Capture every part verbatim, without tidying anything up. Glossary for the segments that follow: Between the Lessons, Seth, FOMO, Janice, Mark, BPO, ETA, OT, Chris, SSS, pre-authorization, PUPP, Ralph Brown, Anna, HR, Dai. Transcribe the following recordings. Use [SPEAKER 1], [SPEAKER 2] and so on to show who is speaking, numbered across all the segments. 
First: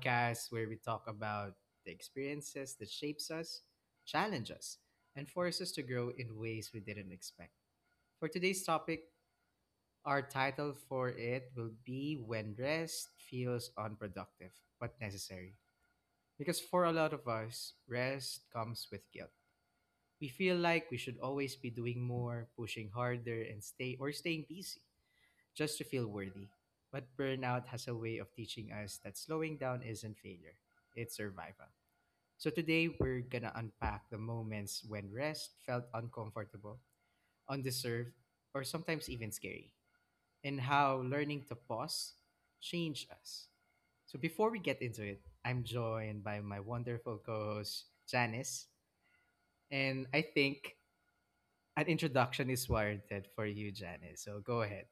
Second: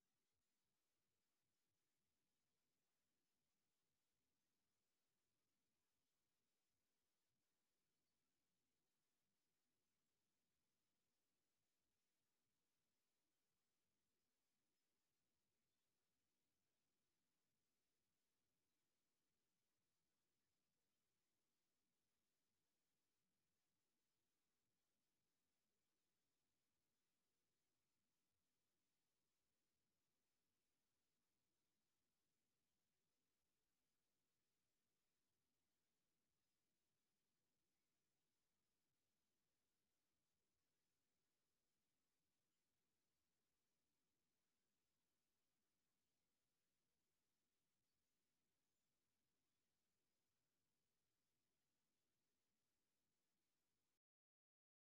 [SPEAKER 1] podcast where we talk about the experiences that shapes us, challenge us, and force us to grow in ways we didn't expect. For today's topic, our title for it will be When Rest Feels Unproductive But Necessary. Because for a lot of us, rest comes with guilt. We feel like we should always be doing more, pushing harder, and stay or staying busy just to feel worthy. But burnout has a way of teaching us that slowing down isn't failure, it's survival. So today we're gonna unpack the moments when rest felt uncomfortable, undeserved, or sometimes even scary, and how learning to pause changed us. So before we get into it, I'm joined by my wonderful co-host Janice, and I think an introduction is warranted for you, Janice. So go ahead.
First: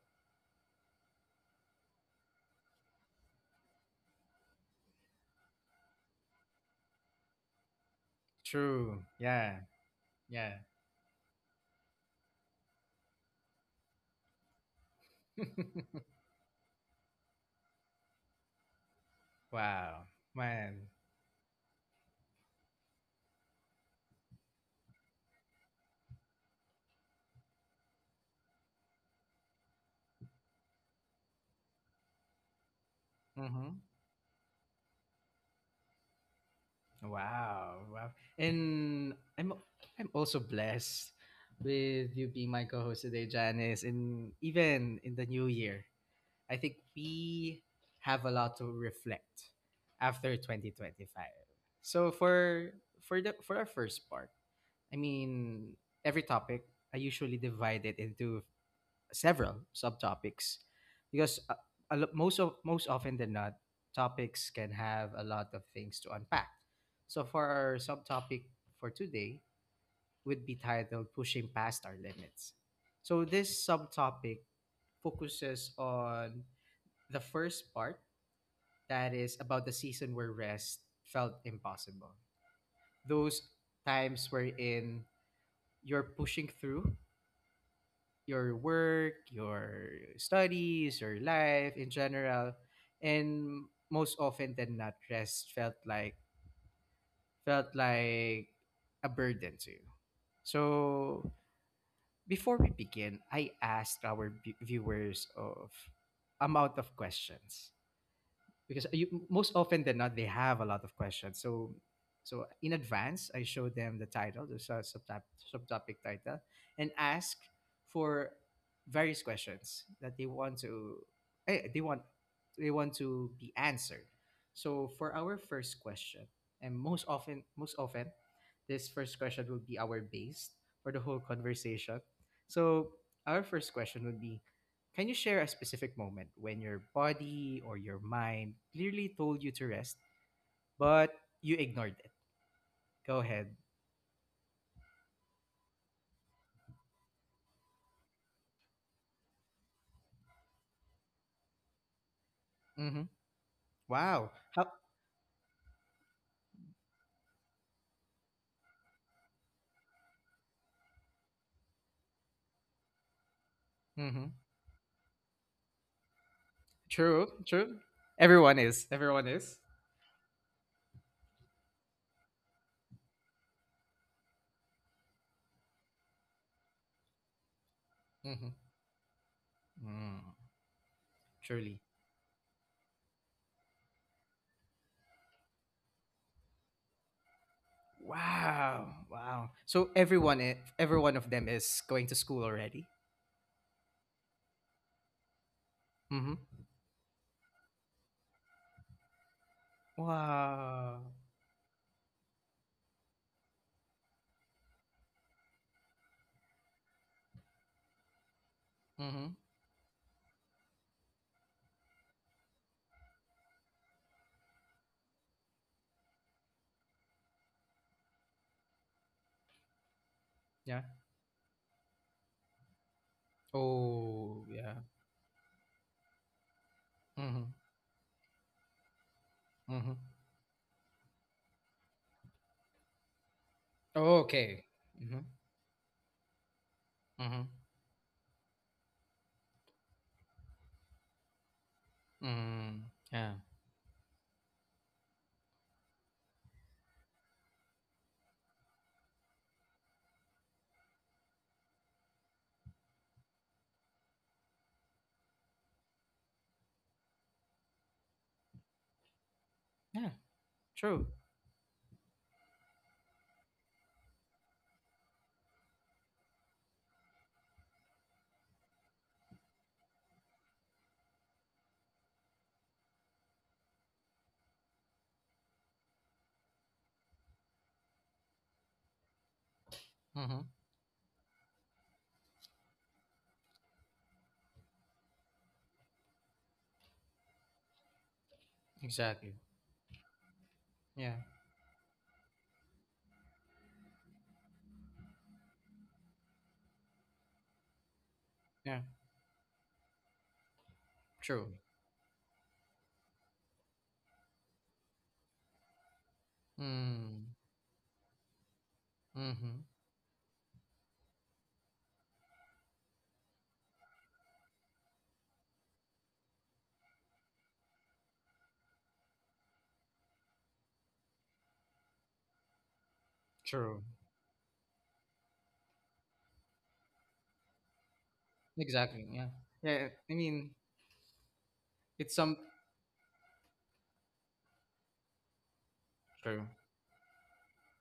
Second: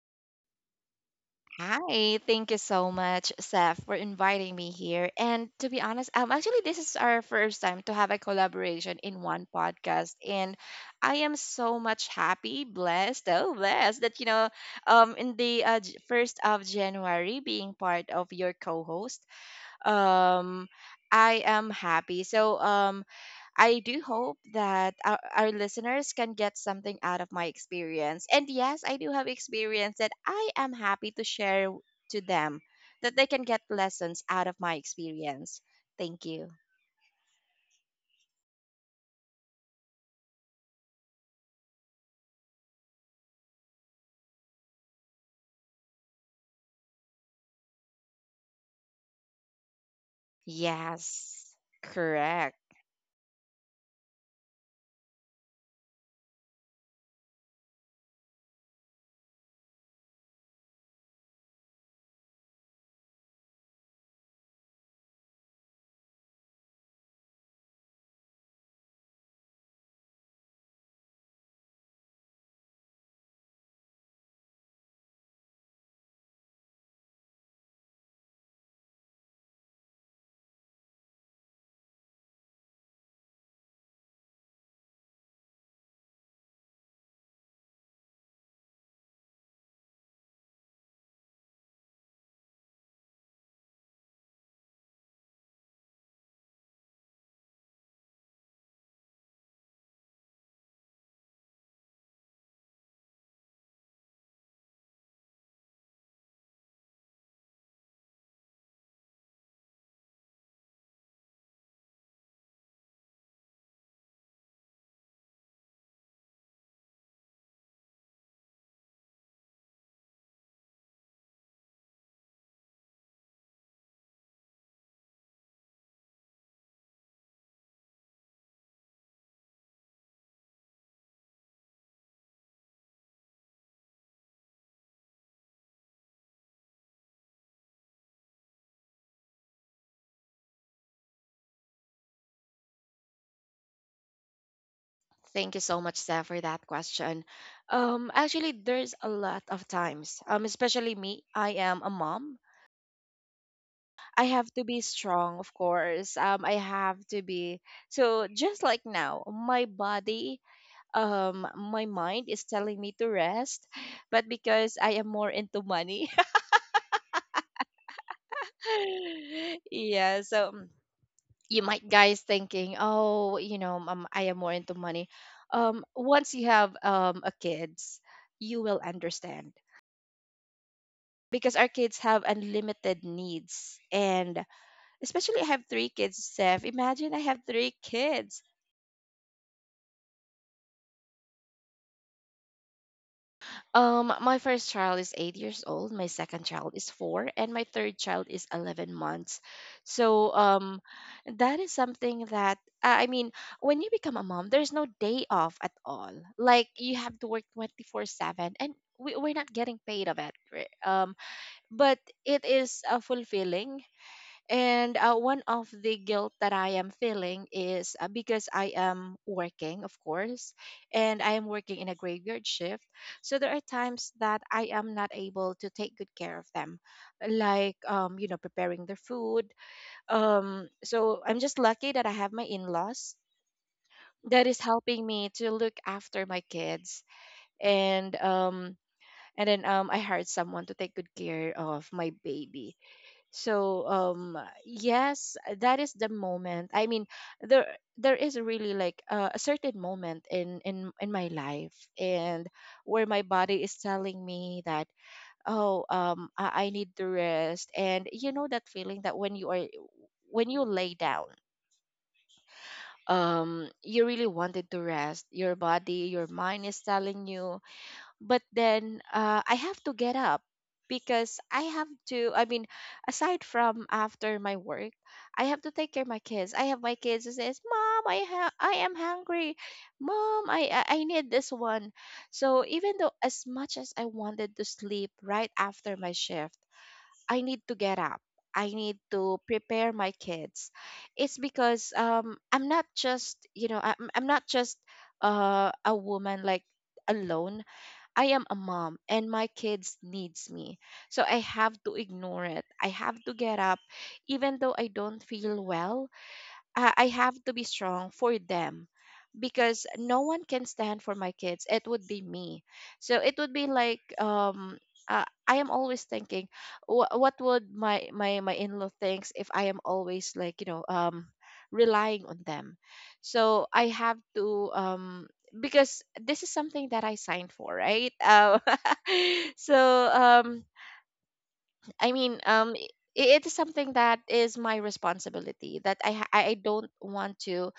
[SPEAKER 2] Hi, thank you so much, Seth, for inviting me here. And to be honest, um, actually, this is our first time to have a collaboration
[SPEAKER 1] True.
[SPEAKER 2] in one
[SPEAKER 1] Yeah.
[SPEAKER 2] podcast,
[SPEAKER 1] Yeah.
[SPEAKER 2] and I am so much happy, blessed, oh blessed that you know, um, in the uh, J- first of January, being part of your co-host.
[SPEAKER 1] Wow,
[SPEAKER 2] um,
[SPEAKER 1] man.
[SPEAKER 2] I am happy. So um, I do hope that our, our listeners can get something out of my experience. And yes, I do have experience that I am happy to share w- to them, that they can get
[SPEAKER 1] Mm-hmm.
[SPEAKER 2] lessons out of my experience. Thank you.
[SPEAKER 1] Wow, wow. And I'm I'm also blessed with you being my co-host today, Janice, and even in the new year. I think we have a lot to reflect after twenty twenty-five.
[SPEAKER 2] Yes,
[SPEAKER 1] So
[SPEAKER 2] correct.
[SPEAKER 1] for for the for our first part, I mean, every topic I usually divide it into several subtopics because uh, a lo- most of most often than not, topics can have a lot of things to unpack. So for our subtopic for today would be titled Pushing Past Our Limits. So this subtopic focuses on the first part, that is about the season where rest felt impossible, those times wherein you're pushing through your work, your studies, your life in general, and most often than not, rest felt like felt like a burden to you. So before we begin, I asked our vi- viewers of amount of questions because, you, most often than not, they have a lot of questions. So so in advance I show them the title, the sub- subtop, subtopic title, and ask for various questions that they want to eh, they want they want to be answered. So for our first question, and most often most often this first question will be our base for the whole conversation, so our first question would be: can you share a specific moment when your body or your mind clearly told you to rest, but you ignored it? Go ahead.
[SPEAKER 2] Thank you so much, Steph, for that question. Um, actually, there's a lot of times, um, especially me. I am a mom.
[SPEAKER 1] Mm-hmm.
[SPEAKER 2] I
[SPEAKER 1] Wow.
[SPEAKER 2] have
[SPEAKER 1] How?
[SPEAKER 2] to be strong, of course. Um, I have to be, so just like now, my body, um my mind is telling me to rest,
[SPEAKER 1] Mm-hmm.
[SPEAKER 2] but because I am more into money.
[SPEAKER 1] True. True. Everyone is. Everyone is.
[SPEAKER 2] Yeah, so mm, you might guys thinking, oh, you know um, I am more into money. Um once you have um a kids,
[SPEAKER 1] Mm-hmm.
[SPEAKER 2] you will understand,
[SPEAKER 1] Mm,
[SPEAKER 2] because our
[SPEAKER 1] truly.
[SPEAKER 2] kids have unlimited needs, and especially I have three kids, Steph. Imagine I have three kids.
[SPEAKER 1] Wow. Wow. So everyone, i- every one of them is going to school already.
[SPEAKER 2] Um, my first child is eight years old, my
[SPEAKER 1] Mm-hmm.
[SPEAKER 2] second child is four, and my third child is eleven months. So, um,
[SPEAKER 1] Wow.
[SPEAKER 2] that is something that, I I mean, when you become a mom, there's no day off at all. Like, you have to work twenty-four seven, and we, we're
[SPEAKER 1] Mm-hmm.
[SPEAKER 2] not getting paid of it, right? Um, but it is uh, fulfilling, and uh, one of the guilt that I am feeling is uh, because I am working, of course,
[SPEAKER 1] Yeah.
[SPEAKER 2] and I am working in a graveyard shift. So there are times that
[SPEAKER 1] Oh,
[SPEAKER 2] I
[SPEAKER 1] yeah.
[SPEAKER 2] am not able to take good care of them,
[SPEAKER 1] Mm-hmm.
[SPEAKER 2] like, um, you know, preparing their food.
[SPEAKER 1] Mm-hmm.
[SPEAKER 2] Um, so I'm just lucky that I have my in laws that is
[SPEAKER 1] Okay.
[SPEAKER 2] helping
[SPEAKER 1] Mm-hmm.
[SPEAKER 2] me to look after my kids,
[SPEAKER 1] Mm-hmm.
[SPEAKER 2] and um and then um I hired someone to take good care of my baby.
[SPEAKER 1] Mm-hmm.
[SPEAKER 2] so um yes, that is the moment, I mean, there there is really like uh, a certain moment in in in my life, and where my body is telling me that, oh, um i, I need to rest. And you know that feeling that when you are,
[SPEAKER 1] Yeah,
[SPEAKER 2] when you lay
[SPEAKER 1] true.
[SPEAKER 2] down, um you really wanted to rest, your body, your mind is telling you, but then uh, I have to get up because I have to. I mean, aside from after my work, I have to take care of my kids. I have my kids who says, "Mom, I ha- I am hungry.
[SPEAKER 1] Mm-hmm.
[SPEAKER 2] Mom, I I I need this one." So even though as much as I wanted to sleep right after my shift, I need to get up. I need
[SPEAKER 1] Exactly.
[SPEAKER 2] to prepare my kids.
[SPEAKER 1] Yeah,
[SPEAKER 2] It's because um, I'm not just, you know I'm, I'm not just uh, a woman like alone. I am a
[SPEAKER 1] yeah,
[SPEAKER 2] mom and my kids needs me. So I
[SPEAKER 1] true.
[SPEAKER 2] have to ignore it. I have to get up even though I don't feel well. I I
[SPEAKER 1] Mm,
[SPEAKER 2] have to be strong for them,
[SPEAKER 1] mm-hmm.
[SPEAKER 2] because no one can stand for my kids. It would be me. So it would be like um uh, I am always thinking wh- what would my my my in-law thinks if I am always like, you know, um relying on them. So
[SPEAKER 1] True.
[SPEAKER 2] I have to um because this is something that I signed for, right? Um,
[SPEAKER 1] Exactly. Yeah.
[SPEAKER 2] so
[SPEAKER 1] Yeah. I mean,
[SPEAKER 2] um I
[SPEAKER 1] it's some
[SPEAKER 2] mean um I- it is something that is my responsibility that I ha- I
[SPEAKER 1] true.
[SPEAKER 2] I don't want to,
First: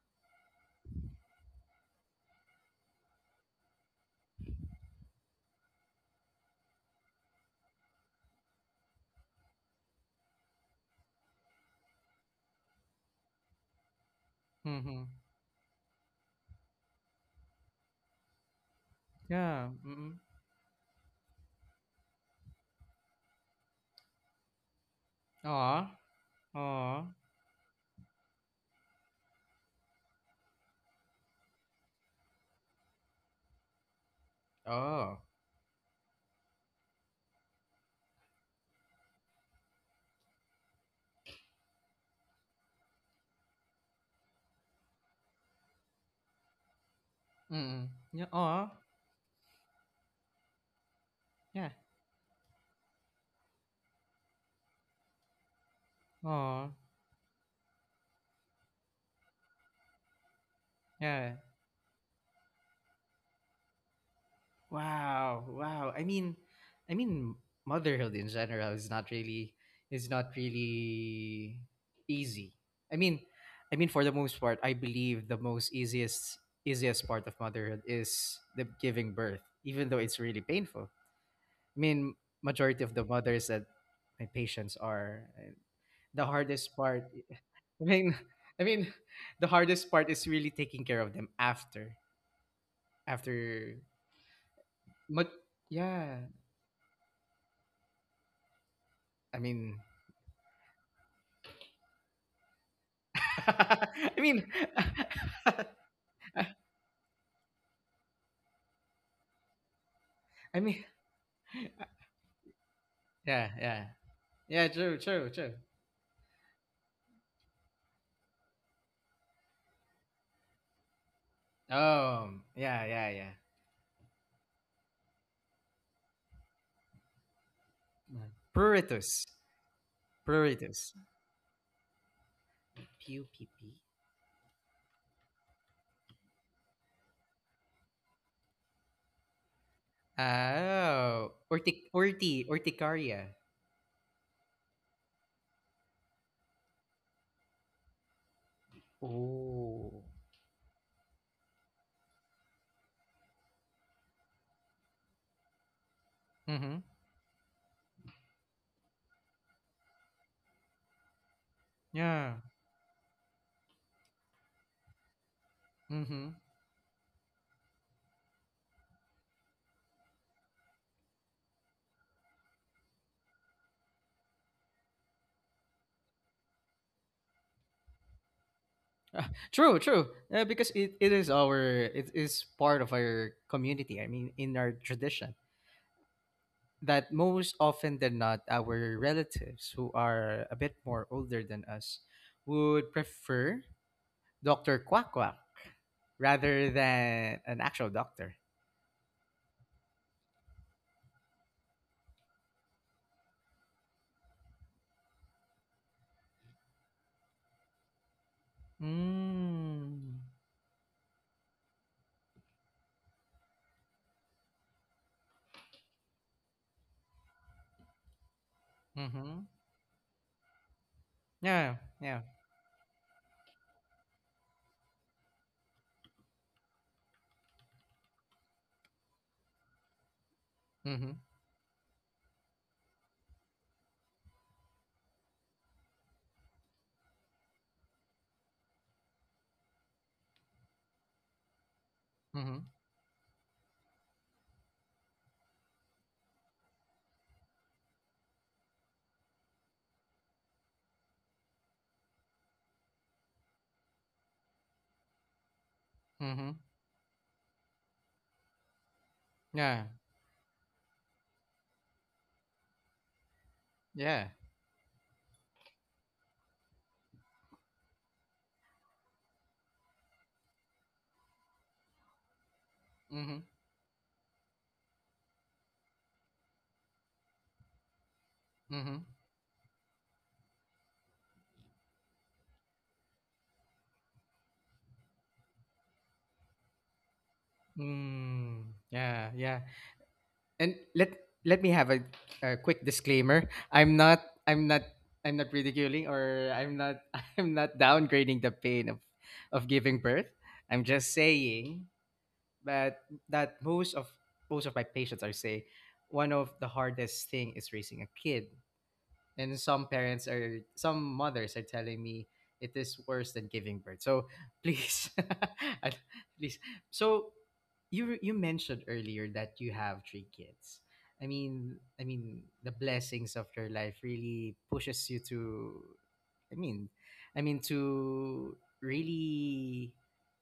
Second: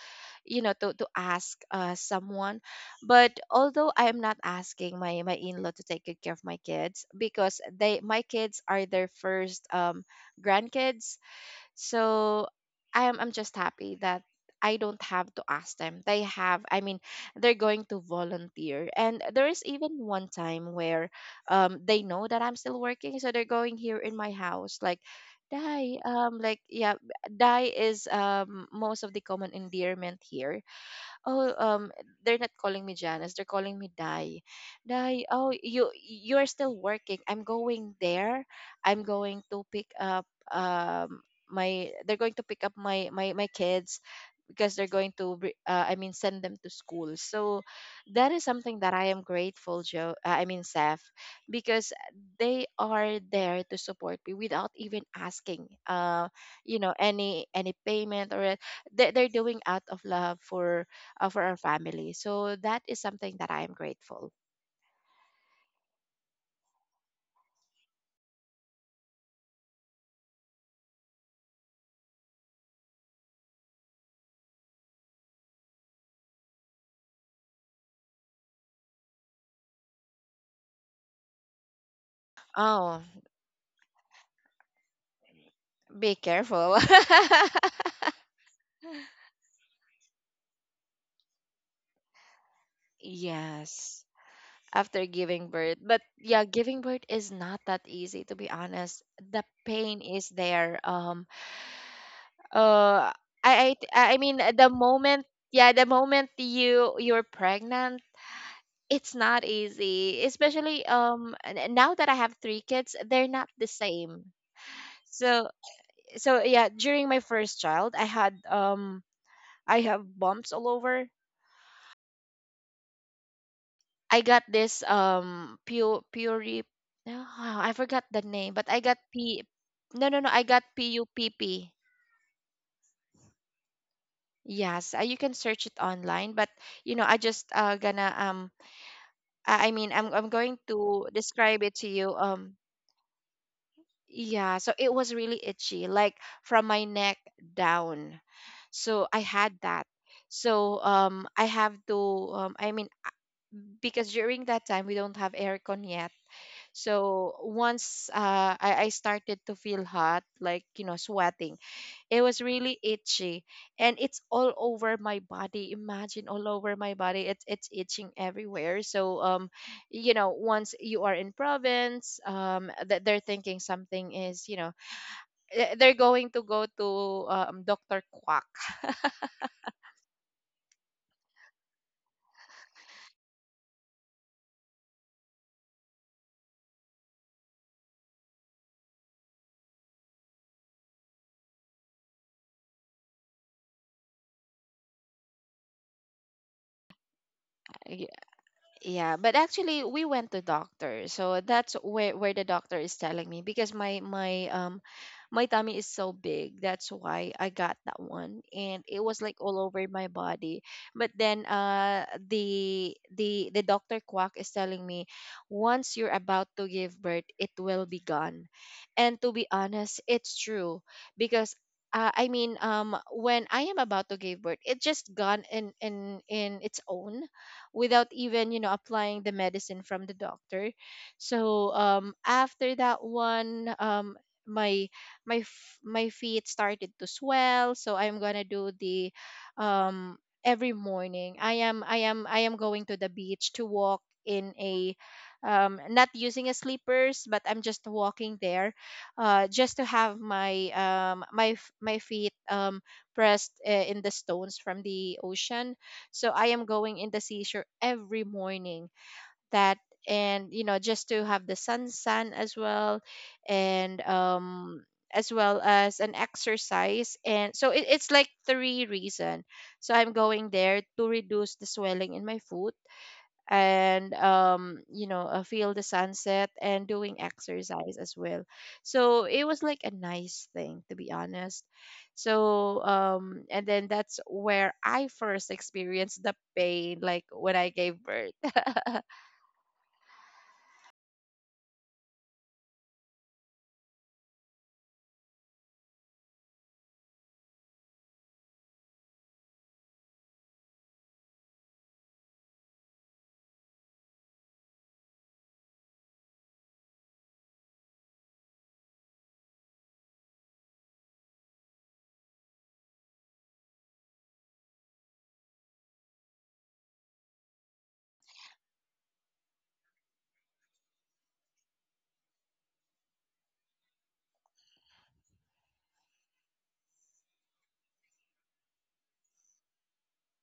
[SPEAKER 2] you know, to to ask uh someone. But although I am not asking my my in-law to take good care of my kids, because they, my kids are their first um grandkids. So i am I'm just happy that I don't
[SPEAKER 1] Mm-hmm.
[SPEAKER 2] have to ask them. They have, I mean, they're going to volunteer. And there is
[SPEAKER 1] Yeah.
[SPEAKER 2] even
[SPEAKER 1] Mm-hmm.
[SPEAKER 2] one time where um they know that I'm still working, so they're going here in my house like,
[SPEAKER 1] Aw.
[SPEAKER 2] Dai, um, like yeah.
[SPEAKER 1] Aw.
[SPEAKER 2] Dai is um most of the common endearment here. oh um they're not calling me Janice, they're calling me Dai.
[SPEAKER 1] Oh.
[SPEAKER 2] Dai, oh, you you're still working, I'm going there. I'm going to pick up um my they're going to pick up my my my kids, because they're going to bri- uh, i mean send them to school. So
[SPEAKER 1] Mm-hmm. Yeah.
[SPEAKER 2] that is
[SPEAKER 1] Aw.
[SPEAKER 2] something that I am grateful, joe, uh, i mean Seth,
[SPEAKER 1] Yeah.
[SPEAKER 2] because they are there to support me without even asking, uh
[SPEAKER 1] Aw.
[SPEAKER 2] you know any any payment or a-, they, they're doing out of love for uh,
[SPEAKER 1] Yeah.
[SPEAKER 2] for our family. So that is something that I am grateful.
[SPEAKER 1] Wow, wow. I mean, I mean, motherhood in general is not really is not really easy. I mean, I mean for the most part, I believe the most easiest easiest part of motherhood is the giving birth, even though it's really painful. I mean, majority of the
[SPEAKER 2] Oh,
[SPEAKER 1] mothers that my patients are uh, the
[SPEAKER 2] be
[SPEAKER 1] hardest
[SPEAKER 2] careful.
[SPEAKER 1] part. I mean, I mean, the hardest part is really taking care of them after after.
[SPEAKER 2] Yes, after
[SPEAKER 1] But
[SPEAKER 2] giving birth. But
[SPEAKER 1] yeah,
[SPEAKER 2] yeah, giving birth is not that easy, to be honest.
[SPEAKER 1] I
[SPEAKER 2] The
[SPEAKER 1] mean.
[SPEAKER 2] pain is there. Um uh I I
[SPEAKER 1] I
[SPEAKER 2] I mean
[SPEAKER 1] mean,
[SPEAKER 2] the moment, yeah, the moment you, you're pregnant, it's not easy.
[SPEAKER 1] I mean,
[SPEAKER 2] Especially um n- now that I have three kids, they're
[SPEAKER 1] yeah,
[SPEAKER 2] not the
[SPEAKER 1] yeah,
[SPEAKER 2] same.
[SPEAKER 1] yeah. True, true, true.
[SPEAKER 2] So so yeah, during my first child, I had um I have bumps all over.
[SPEAKER 1] Um, yeah, yeah, yeah.
[SPEAKER 2] I got this um pure puri, no, I forgot the
[SPEAKER 1] Mm.
[SPEAKER 2] name, but I got
[SPEAKER 1] Pruritus,
[SPEAKER 2] P, no no no, I got
[SPEAKER 1] pruritus.
[SPEAKER 2] P U P P.
[SPEAKER 1] Pew, pew, pew.
[SPEAKER 2] Yes, uh, you can search it online, but you know I just uh gonna um I, I mean I'm I'm going to
[SPEAKER 1] Oh,
[SPEAKER 2] describe it
[SPEAKER 1] urtic,
[SPEAKER 2] to you.
[SPEAKER 1] urti,
[SPEAKER 2] Um
[SPEAKER 1] urticaria.
[SPEAKER 2] yeah, so it was really itchy, like from my neck down, so I had that.
[SPEAKER 1] Oh.
[SPEAKER 2] So um I have to um I mean, because during that time we don't have aircon yet.
[SPEAKER 1] Mm-hmm.
[SPEAKER 2] So once uh, I, I started to feel hot, like, you know, sweating, it
[SPEAKER 1] Yeah.
[SPEAKER 2] was really itchy, and it's all over my body. Imagine
[SPEAKER 1] Mm-hmm.
[SPEAKER 2] all over my body. It's, it's itching everywhere. So, um, you know, once you are in province, um, that they're thinking something is, you know, eh, they're going to go to uh, um, doctor Quack.
[SPEAKER 1] True, true. Uh, because it, it is our it is part of our community. I mean, in our tradition. That most often than not, our relatives who are a bit more older than us would prefer doctor Quack Quack rather than an actual doctor.
[SPEAKER 2] Yeah, but actually we went to doctor. So that's where where the doctor is telling me, because my my um my tummy is so big. That's why I got that one, and it was like all over my
[SPEAKER 1] Mm.
[SPEAKER 2] body. But then uh the the the doctor quack is telling me, once you're about to give birth, it will be gone. And to be
[SPEAKER 1] Mm-hmm.
[SPEAKER 2] honest, it's true because
[SPEAKER 1] Yeah.
[SPEAKER 2] uh,
[SPEAKER 1] Yeah.
[SPEAKER 2] I mean, um, when I am about to give birth, it just gone in in in its own, without even, you know, applying the medicine from the doctor.
[SPEAKER 1] Mm-hmm.
[SPEAKER 2] So um after that one, um my, my f- my feet started to swell, so I'm going to do the um every morning. i am i am I
[SPEAKER 1] Mm-hmm.
[SPEAKER 2] am going to the beach to walk in a um not using a slippers, but I'm just walking there uh just to have my um my f- my feet um pressed uh, in the stones from the ocean. So
[SPEAKER 1] Mm-hmm.
[SPEAKER 2] I am going in the seashore every morning. That
[SPEAKER 1] Yeah.
[SPEAKER 2] and you know, just to have the sun sun as well, and
[SPEAKER 1] Yeah.
[SPEAKER 2] um as well as an exercise. And so it, it's like three reason. So I'm going there to reduce the swelling in my foot,
[SPEAKER 1] Mm-hmm.
[SPEAKER 2] and um you know, uh, feel the sunset and doing exercise as well.
[SPEAKER 1] Mm-hmm.
[SPEAKER 2] So it was like a nice thing, to be honest. So um and then that's where I first experienced the pain, like when I gave birth.
[SPEAKER 1] Mm. Yeah. Yeah. And let let me have a, a quick disclaimer. I'm not i'm not i'm not ridiculing, or I'm not I'm not downgrading the pain of of giving birth. I'm just saying that, that most of most of my patients are saying one of the hardest thing is raising a kid, and some parents, are some mothers are telling me it is worse than giving birth. So please, I- please. So you you mentioned earlier that you have three kids. I mean i mean the blessings of your life really pushes you to i mean i mean to really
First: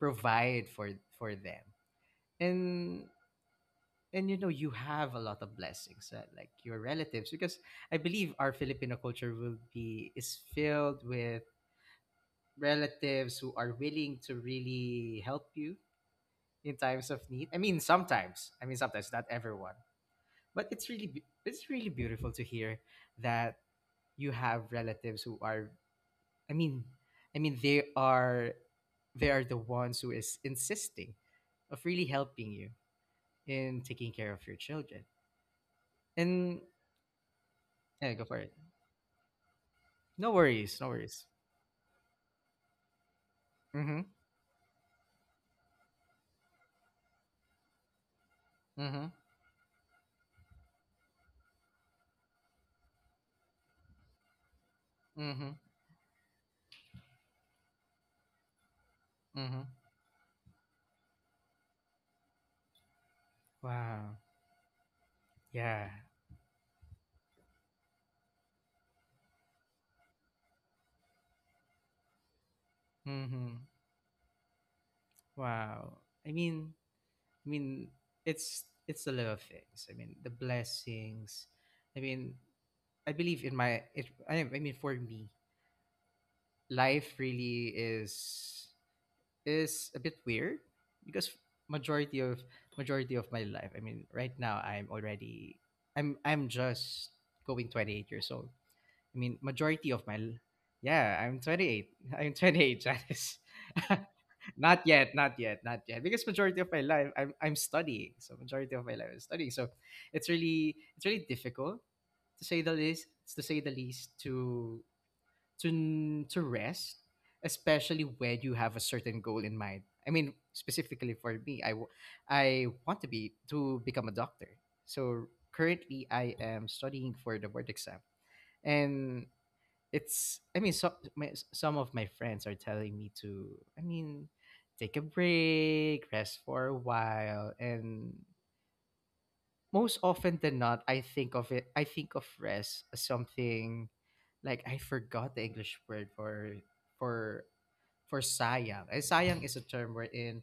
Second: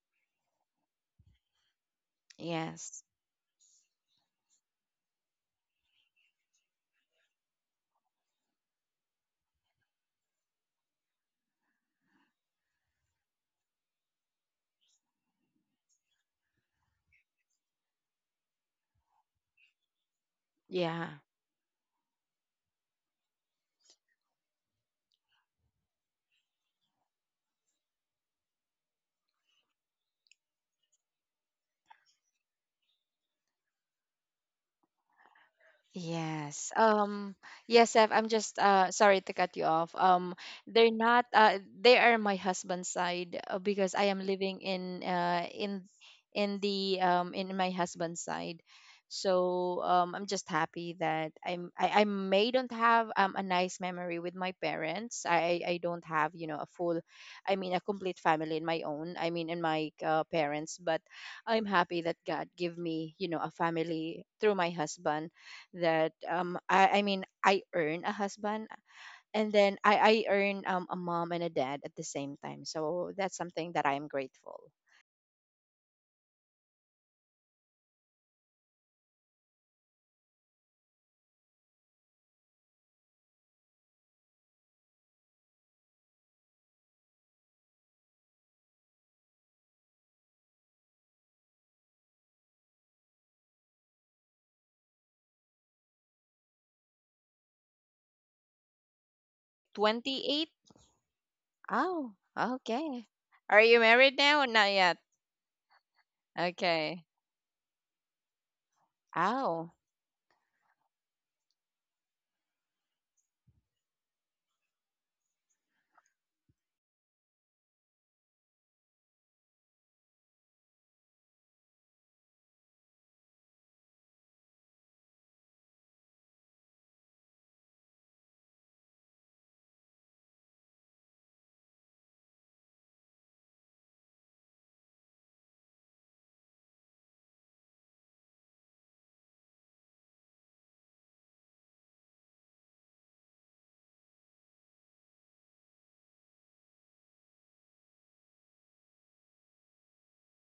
[SPEAKER 1] provide for for them,
[SPEAKER 2] Yes,
[SPEAKER 1] and and you know, you have a lot of blessings, uh, like your relatives, because I believe our Filipino culture will be is filled with relatives who are willing to really help you in times of need. I mean sometimes i mean sometimes not everyone, but it's really
[SPEAKER 2] yeah.
[SPEAKER 1] be- it's really beautiful to hear that you have relatives who are, i mean i mean they are they are the ones who is insisting of really helping you in taking care of your children. And
[SPEAKER 2] Yes. Um yes, Seth,
[SPEAKER 1] Yeah, go
[SPEAKER 2] I'm
[SPEAKER 1] for it.
[SPEAKER 2] just uh sorry to cut you off.
[SPEAKER 1] No
[SPEAKER 2] Um
[SPEAKER 1] worries, no
[SPEAKER 2] they're not
[SPEAKER 1] worries.
[SPEAKER 2] uh they are my husband's side, uh, because
[SPEAKER 1] Mm-hmm.
[SPEAKER 2] I am living in uh in in the um in my husband's side.
[SPEAKER 1] Mm-hmm.
[SPEAKER 2] So um I'm just happy that I'm I, I may don't have um a nice memory with my parents.
[SPEAKER 1] Mm-hmm.
[SPEAKER 2] I I don't have, you know, a full, I mean a complete family in my own. I mean in
[SPEAKER 1] Mm-hmm.
[SPEAKER 2] my uh, parents. But I'm happy that God give me, you know, a
[SPEAKER 1] Wow.
[SPEAKER 2] family through my husband,
[SPEAKER 1] Yeah.
[SPEAKER 2] that um I, I mean I earn a husband, and then I, I earn um a mom and a dad at the same time. So that's
[SPEAKER 1] Mm-hmm.
[SPEAKER 2] something that I'm grateful.
[SPEAKER 1] Wow. I mean I mean it's it's the little things. I mean, the blessings. I mean I believe in my it I I mean for me, life really is is a bit weird because majority of majority of my life, I mean, right now I'm already I'm I'm just going twenty-eight years old. I mean, majority of my,
[SPEAKER 2] Twenty
[SPEAKER 1] l-
[SPEAKER 2] eight?
[SPEAKER 1] yeah, I'm twenty-eight.
[SPEAKER 2] Oh,
[SPEAKER 1] I'm twenty-eight,
[SPEAKER 2] okay.
[SPEAKER 1] Janice.
[SPEAKER 2] Are you married now or not
[SPEAKER 1] Not
[SPEAKER 2] yet?
[SPEAKER 1] yet, not yet, not yet. Because majority of my
[SPEAKER 2] Okay.
[SPEAKER 1] life, I'm I'm studying. So majority of my life is studying. So
[SPEAKER 2] Oh.
[SPEAKER 1] it's really it's really difficult, to say the least. To say the least, to to n- to rest, especially when you have a certain goal in mind. I mean, specifically for me, I w- I want to be to become a doctor. So currently, I am studying for the board exam. And it's I mean so, my, some of my friends are telling me to, i mean take a break, rest for a while. And most often than not, I think of it, I think of rest as something like, I forgot the English word for for for sayang. Eh, sayang is a term wherein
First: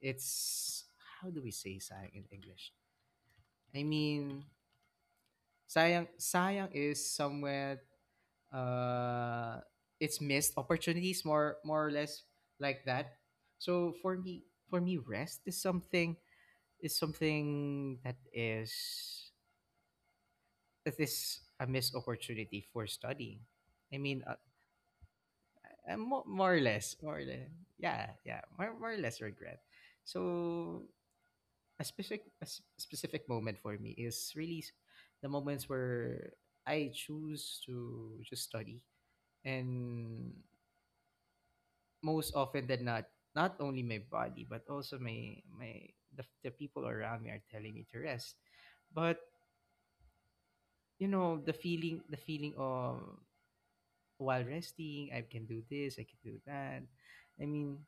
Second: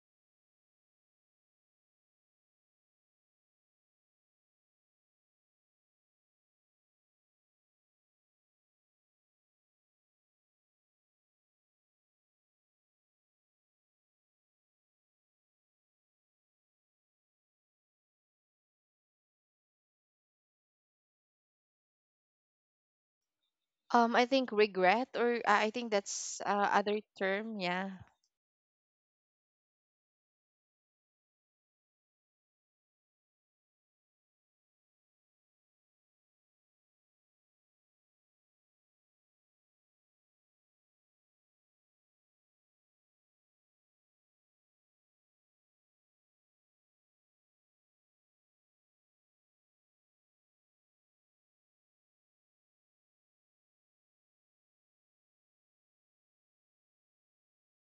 [SPEAKER 1] it's, how do we say sayang in English? i mean sayang Sayang is somewhere, uh, it's missed opportunities, more more or less, like that. So for me, for me, rest is something, is something that is that is a missed opportunity for studying. I
[SPEAKER 2] Um
[SPEAKER 1] mean
[SPEAKER 2] I
[SPEAKER 1] uh,
[SPEAKER 2] think regret, or I I think
[SPEAKER 1] uh, mo-
[SPEAKER 2] that's
[SPEAKER 1] more or
[SPEAKER 2] uh,
[SPEAKER 1] less
[SPEAKER 2] other
[SPEAKER 1] more or less
[SPEAKER 2] term, yeah.
[SPEAKER 1] yeah, yeah, more, more or less regret. So a specific, a s- specific moment for me is really s- the moments where I choose to just study, and most often than not, not only my body but also my my the, the people around me are telling me to rest. But you know, the feeling, the feeling of, while resting, I can do this, I can do that. i mean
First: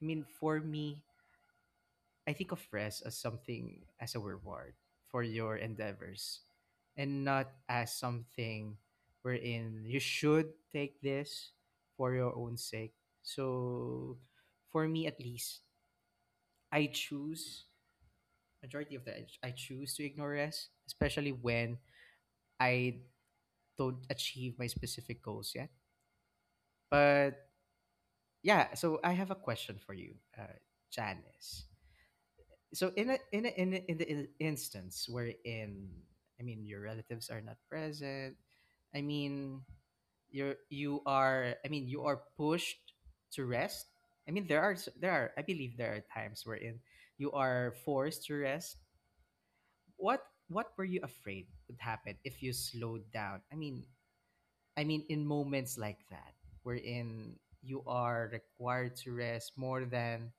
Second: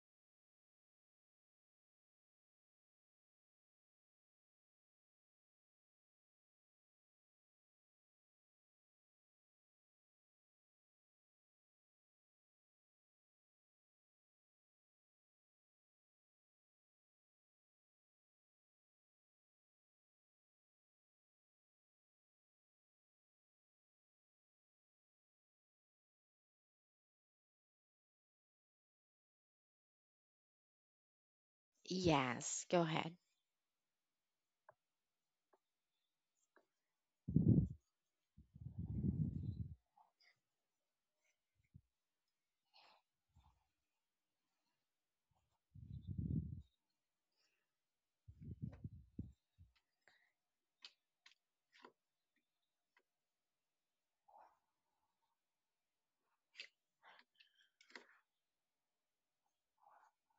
[SPEAKER 1] i mean for me, I think of rest as something, as a reward for your endeavors, and not as something wherein you should take this for your own sake. So for me at least, I choose, majority of the, I choose to ignore rest, especially when I don't achieve my specific goals yet. But yeah, so I have a question for you, uh, Janice.
[SPEAKER 2] Yes, go
[SPEAKER 1] So in
[SPEAKER 2] ahead.
[SPEAKER 1] a, in a, in a, in the in- instance wherein, I mean, your relatives are not present, I mean you're, you are, I mean, you are pushed to rest. I mean, there are, s- there are I believe there are times wherein you are forced to rest. what what were you afraid would happen if you slowed down? I mean i mean in moments like that, wherein you are required to rest more than,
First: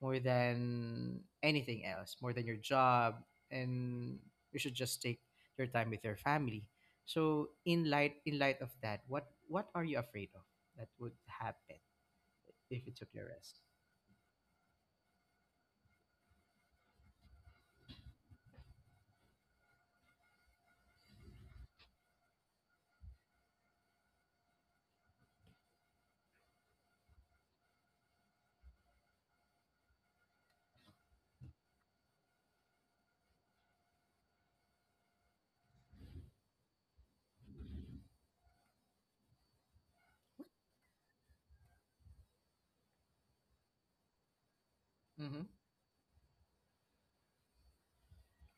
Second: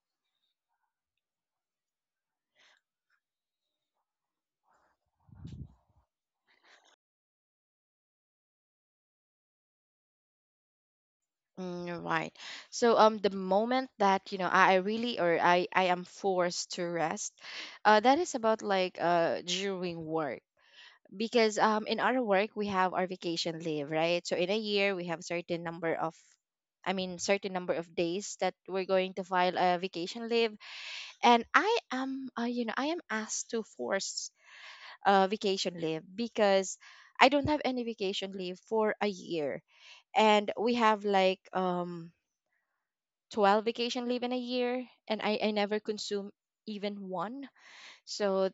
[SPEAKER 1] more than anything else, more than your job, and you should just take your time with your family. So in light, in light of that, what what are you afraid of that would happen
[SPEAKER 2] Mm, right.
[SPEAKER 1] if you
[SPEAKER 2] So
[SPEAKER 1] took
[SPEAKER 2] um
[SPEAKER 1] your
[SPEAKER 2] the
[SPEAKER 1] rest?
[SPEAKER 2] moment that, you know, I, I really, or I I am forced to rest, uh that is about like uh during work, because um in our work we have our vacation leave, right? So in a year we have certain number of I mean certain number of days that we're going to file a vacation leave. And I am uh, you know I am asked to force uh vacation leave because I don't have any vacation leave for a year, and we have like um twelve vacation leave in a year, and I,
[SPEAKER 1] Mm-hmm.
[SPEAKER 2] I never consume even one. So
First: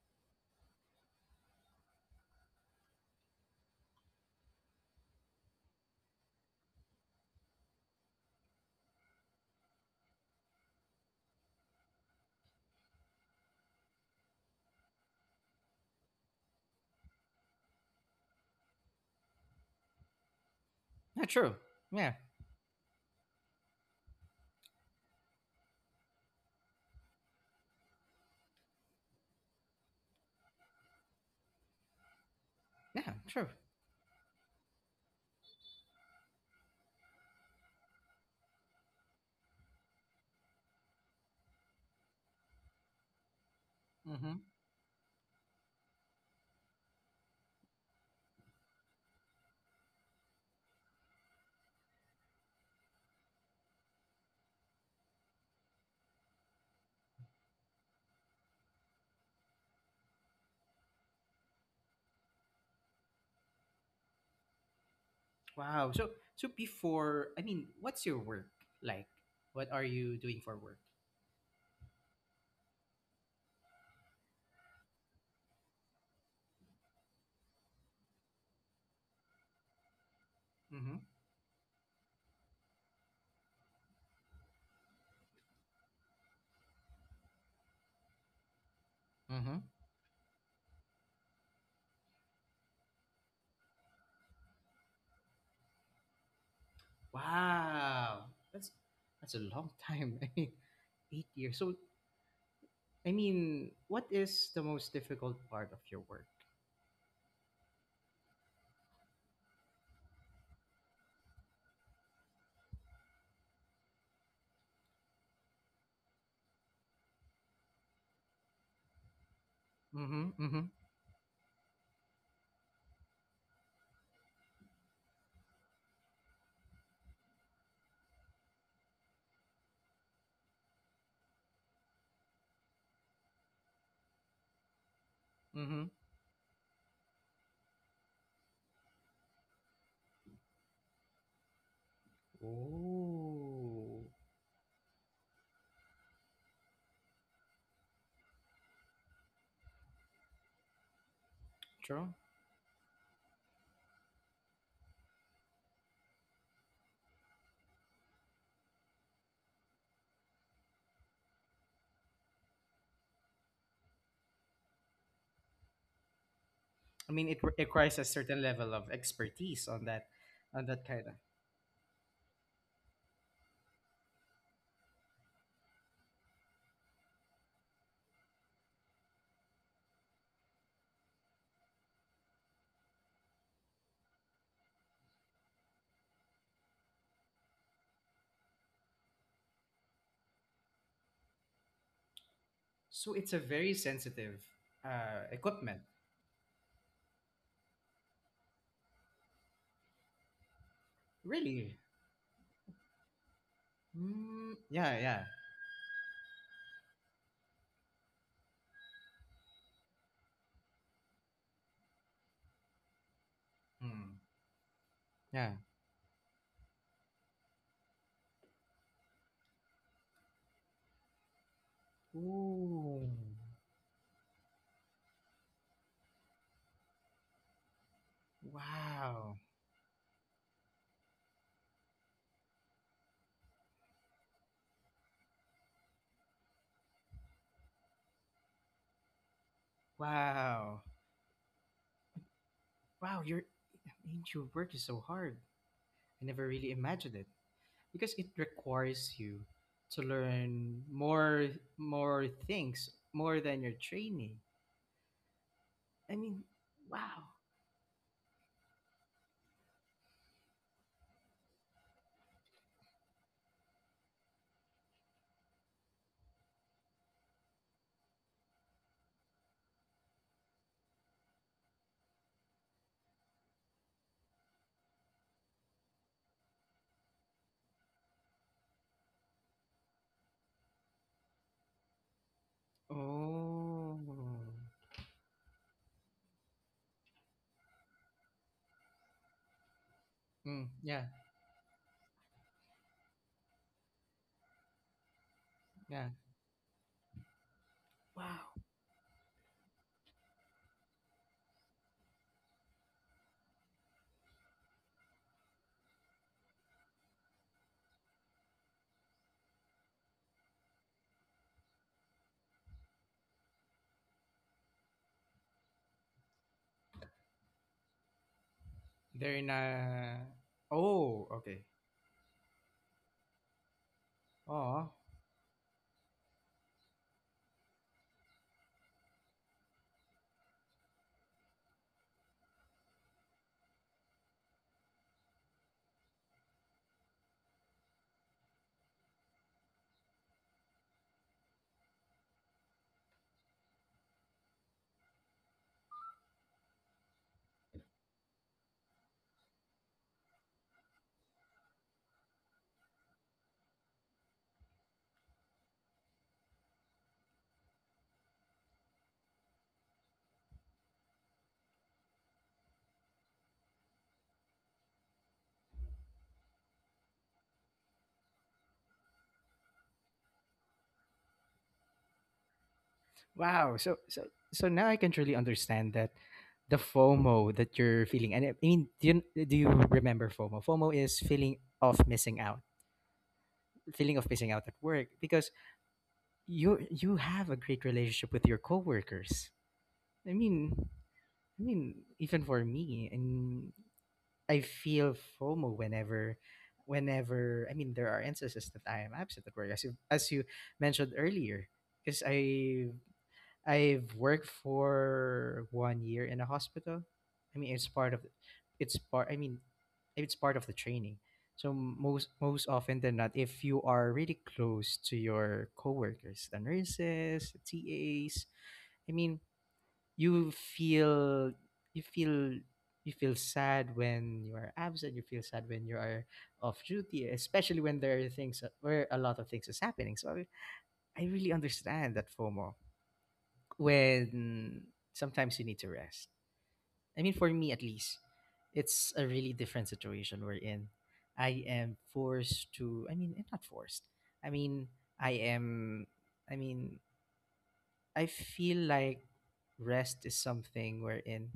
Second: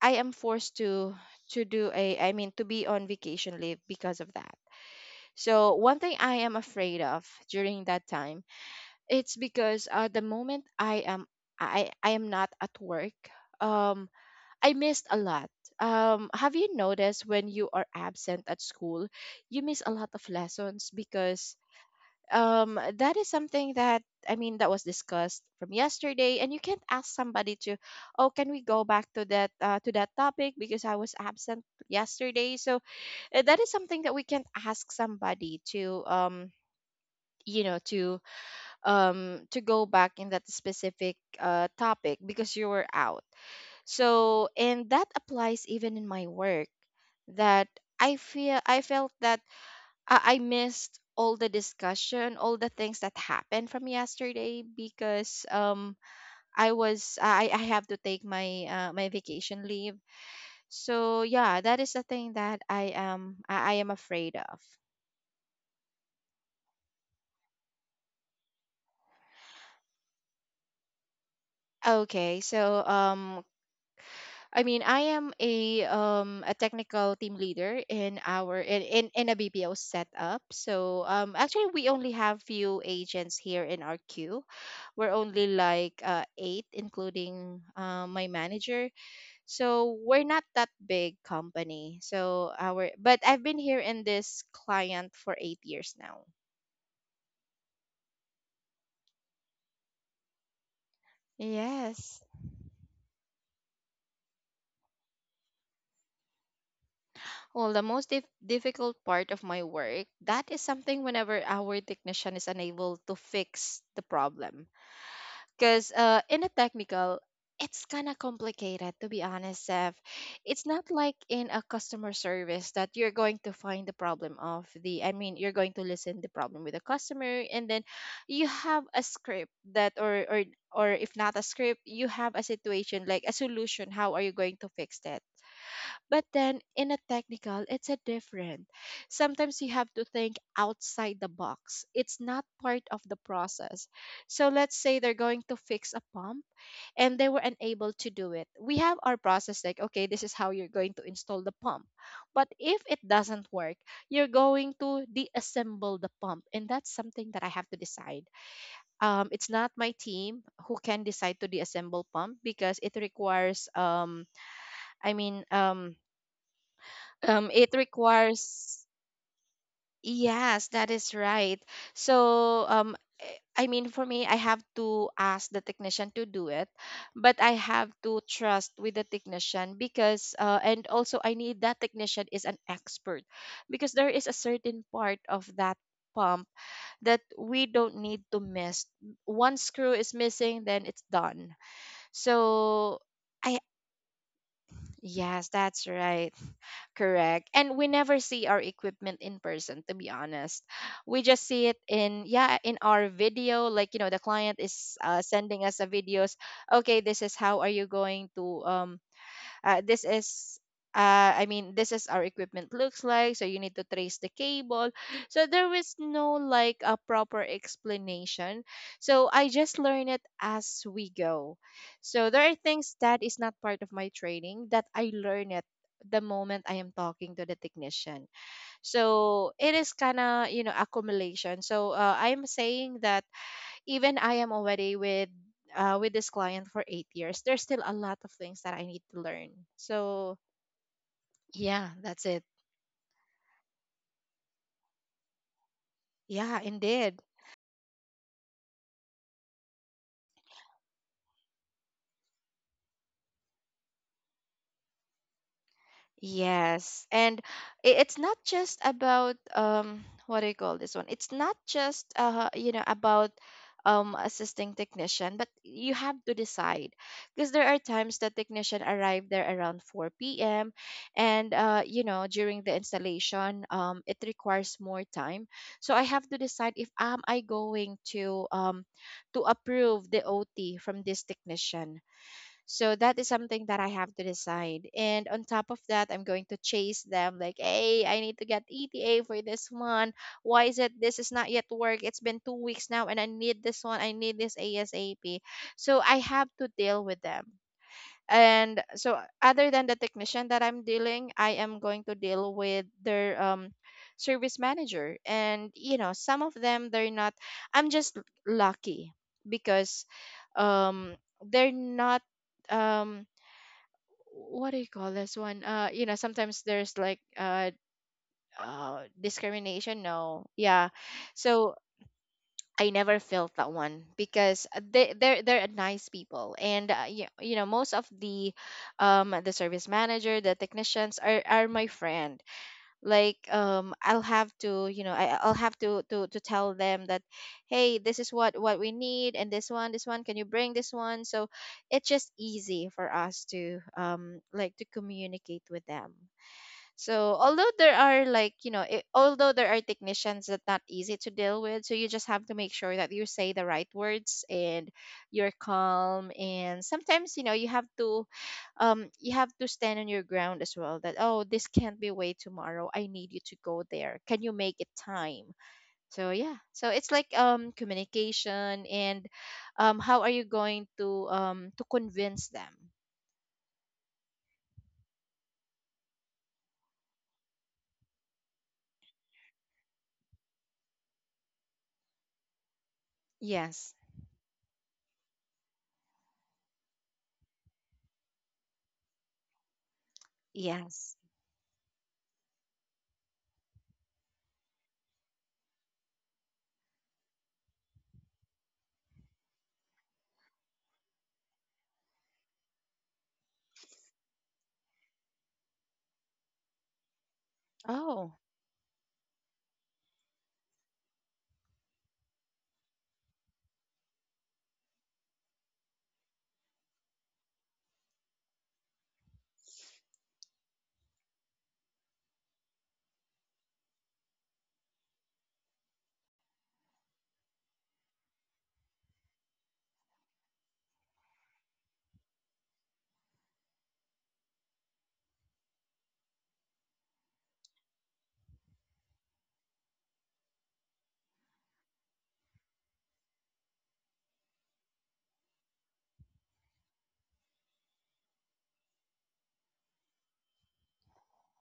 [SPEAKER 2] i am forced to to do a i mean to be on vacation leave because of that. So one thing I am afraid of during that time, it's because uh, the moment i am i i am not at work, um I missed a lot. Um have you noticed when you are absent at school, you miss a lot of lessons
[SPEAKER 1] Yeah,
[SPEAKER 2] because
[SPEAKER 1] true. Yeah.
[SPEAKER 2] um that is something that i mean that was discussed from yesterday, and you can't ask somebody to, oh, can we go back to that uh, to that topic because I was absent yesterday? So
[SPEAKER 1] Yeah,
[SPEAKER 2] uh,
[SPEAKER 1] true.
[SPEAKER 2] that is something that we can't ask somebody to um you know to um to go back in that specific uh topic because you were out.
[SPEAKER 1] Mm-hmm.
[SPEAKER 2] So, and that applies even in my work, that i feel I felt that I I missed all the discussion, all the things that happened from yesterday because um I was I I have to take my uh, my vacation leave. So yeah, that is the thing that I am I, I am afraid of.
[SPEAKER 1] Wow. So so before, I mean, what's your work like? What are you doing for work?
[SPEAKER 2] Okay, so um I mean, I am a um a technical team leader in our in in, in a B P O setup.
[SPEAKER 1] Mm-hmm.
[SPEAKER 2] So um actually we only have few agents here in our queue. We're only like uh, eight, including uh, my manager.
[SPEAKER 1] Mm-hmm.
[SPEAKER 2] So we're not that big company. So our, but I've been here in this client for eight years now.
[SPEAKER 1] Wow. That's that's a long time. I mean, eight years. So
[SPEAKER 2] Yes.
[SPEAKER 1] I mean, what is the most difficult part of your work?
[SPEAKER 2] Well, the most dif- difficult part of my work, that is something whenever our technician is unable to fix the problem. Because uh, in a technical, it's kind of complicated, to be honest, Seth.
[SPEAKER 1] Mm-hmm.
[SPEAKER 2] It's
[SPEAKER 1] Mm-hmm.
[SPEAKER 2] not like in a customer service that you're going to find the problem of the, I mean, you're going to listen the problem with the customer, and then you have a script that, or, or, or if not a script, you have a situation like a solution. How are you going to fix that?
[SPEAKER 1] Mm-hmm.
[SPEAKER 2] But then in a technical, it's a different. Sometimes you have to think outside the box. It's not part of the process.
[SPEAKER 1] Oh.
[SPEAKER 2] So let's say they're going to fix a pump and they were unable to do it. We have our process like, okay, this is how you're going to install the pump.
[SPEAKER 1] True.
[SPEAKER 2] But if it doesn't work, you're going to deassemble the pump. And that's something that I have to decide. Um, it's not my team who can decide to deassemble pump because it requires, um, I mean, um,
[SPEAKER 1] I mean, it
[SPEAKER 2] um, it
[SPEAKER 1] requires a certain level
[SPEAKER 2] requires,
[SPEAKER 1] of expertise on that,
[SPEAKER 2] yes,
[SPEAKER 1] on that
[SPEAKER 2] that
[SPEAKER 1] kind
[SPEAKER 2] is
[SPEAKER 1] of.
[SPEAKER 2] right. So, um, eh, I mean, for me, I have to ask the technician to do it, but I have to trust with the technician because, uh, and also I need that technician is an expert because there is a certain part of that pump that we don't need to miss. One screw is missing, then it's done. So,
[SPEAKER 1] So it's a
[SPEAKER 2] I,
[SPEAKER 1] very sensitive uh,
[SPEAKER 2] yes,
[SPEAKER 1] equipment.
[SPEAKER 2] that's right. Correct. And we never see our equipment in person, to be honest. We just see it
[SPEAKER 1] Really?
[SPEAKER 2] in, yeah, in our video. Like, you know, the client
[SPEAKER 1] Mm,
[SPEAKER 2] is
[SPEAKER 1] yeah,
[SPEAKER 2] uh,
[SPEAKER 1] yeah.
[SPEAKER 2] sending us a videos. Okay, this is how are you going to um uh, this is uh, I mean, this is our equipment looks like, so you need to trace
[SPEAKER 1] Hmm.
[SPEAKER 2] the cable. So
[SPEAKER 1] Yeah.
[SPEAKER 2] there is no like a proper explanation. So I just learn it as we go. So there are things
[SPEAKER 1] Ooh.
[SPEAKER 2] that is not part of my training that I learn it the moment I am talking to the technician.
[SPEAKER 1] Wow.
[SPEAKER 2] So it is kind of, you know, accumulation. So uh, I'm saying that even I am already with uh, with this client for eight years, there's still a lot of things that I need to learn. So
[SPEAKER 1] Wow.
[SPEAKER 2] yeah, that's it.
[SPEAKER 1] Wow. Your ancient work is so hard. I never
[SPEAKER 2] Yeah,
[SPEAKER 1] really imagined
[SPEAKER 2] indeed.
[SPEAKER 1] it because it requires you to learn more, more things, more than your training. I mean,
[SPEAKER 2] Yes,
[SPEAKER 1] wow.
[SPEAKER 2] and i- it's not just about um what do you call this one? It's not just uh you know about um assisting technician, but you have to decide because there are times that technician arrive there around four p m, and uh you know during the installation um it requires more time. So I have to decide if am I going to um to approve the O T from this technician, so that is something that I
[SPEAKER 1] Oh.
[SPEAKER 2] have to decide. And on top of that, I'm going to chase them like, hey, I need to get E T A for this one. Why
[SPEAKER 1] Hmm.
[SPEAKER 2] is it
[SPEAKER 1] Yeah.
[SPEAKER 2] this is not yet work? It's been two weeks now and I need this one. I need this ASAP. So
[SPEAKER 1] Yeah.
[SPEAKER 2] I have to deal with them,
[SPEAKER 1] Wow.
[SPEAKER 2] and so other than the technician that I'm dealing, I am going to deal with their um service manager. And you know some of them they're not, I'm just l- lucky because um they're not um what do you call this one? Uh you know sometimes there's like uh, uh
[SPEAKER 1] They're in
[SPEAKER 2] discrimination,
[SPEAKER 1] a.
[SPEAKER 2] no, yeah.
[SPEAKER 1] Oh. Okay.
[SPEAKER 2] So I never felt that one because uh,
[SPEAKER 1] Oh.
[SPEAKER 2] they they're they're nice people, and uh, you, you know most of the um the service manager, the technicians are are my friend. Like um I'll have to you know, I, I'll have to to to tell them that hey, this is what what we need, and this one, this one, can you bring this one? So it's just easy for us to um like to communicate with them. So although there are like you know it, although there are technicians that not easy to deal with, so you just have to make sure that you say the right words and you're calm. And sometimes you know you have to um you have to stand on your ground as well. That oh this can't be way tomorrow. I need you to go there. Can you make it time? So yeah, so it's like um communication, and um how are you going to um to convince them?
[SPEAKER 1] Wow. So so so now I can truly understand that, the FOMO that you're feeling. And I mean, do you, do you remember FOMO? FOMO is feeling of missing out,
[SPEAKER 2] Yes,
[SPEAKER 1] feeling of missing out at work, because you you have a great relationship with your coworkers. I mean,
[SPEAKER 2] yes.
[SPEAKER 1] I mean, even for me, and I feel FOMO whenever whenever I mean there are instances that I am absent at work as you as you mentioned earlier because I I've worked for one year in a hospital. I mean, it's part of,
[SPEAKER 2] Oh
[SPEAKER 1] it's part. I mean, it's part of the training. So most most often than not, if you are really close to your coworkers, the nurses, the T As, I mean, you feel you feel you feel sad when you are absent. You feel sad when you are off duty, especially when there are things where a lot of things is happening. So I, I really understand that FOMO when sometimes you need to rest. I mean, for me at least, it's a really different situation we're in. I am forced to, I mean, eh, not forced. I mean, I am, I mean, I feel like rest is something we're in.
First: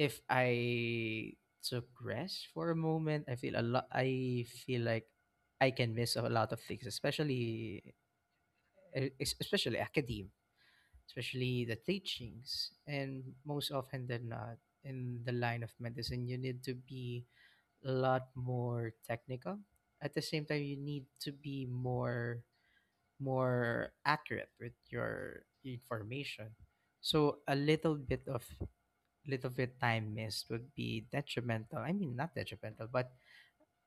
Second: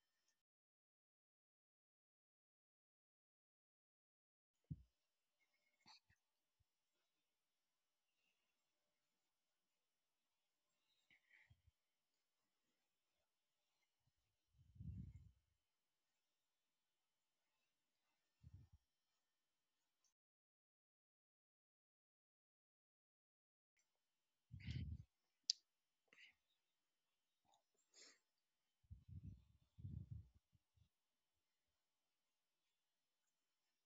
[SPEAKER 1] If I took rest for a moment, I feel a lot, I feel like I can miss a lot of things, especially, eh, es- especially academe, especially the teachings. And most often than not, in the line of medicine, you need to be a lot more technical. At the same time, you need to be more more accurate with your information. So a little bit of little bit time missed would be detrimental. I mean, not detrimental, but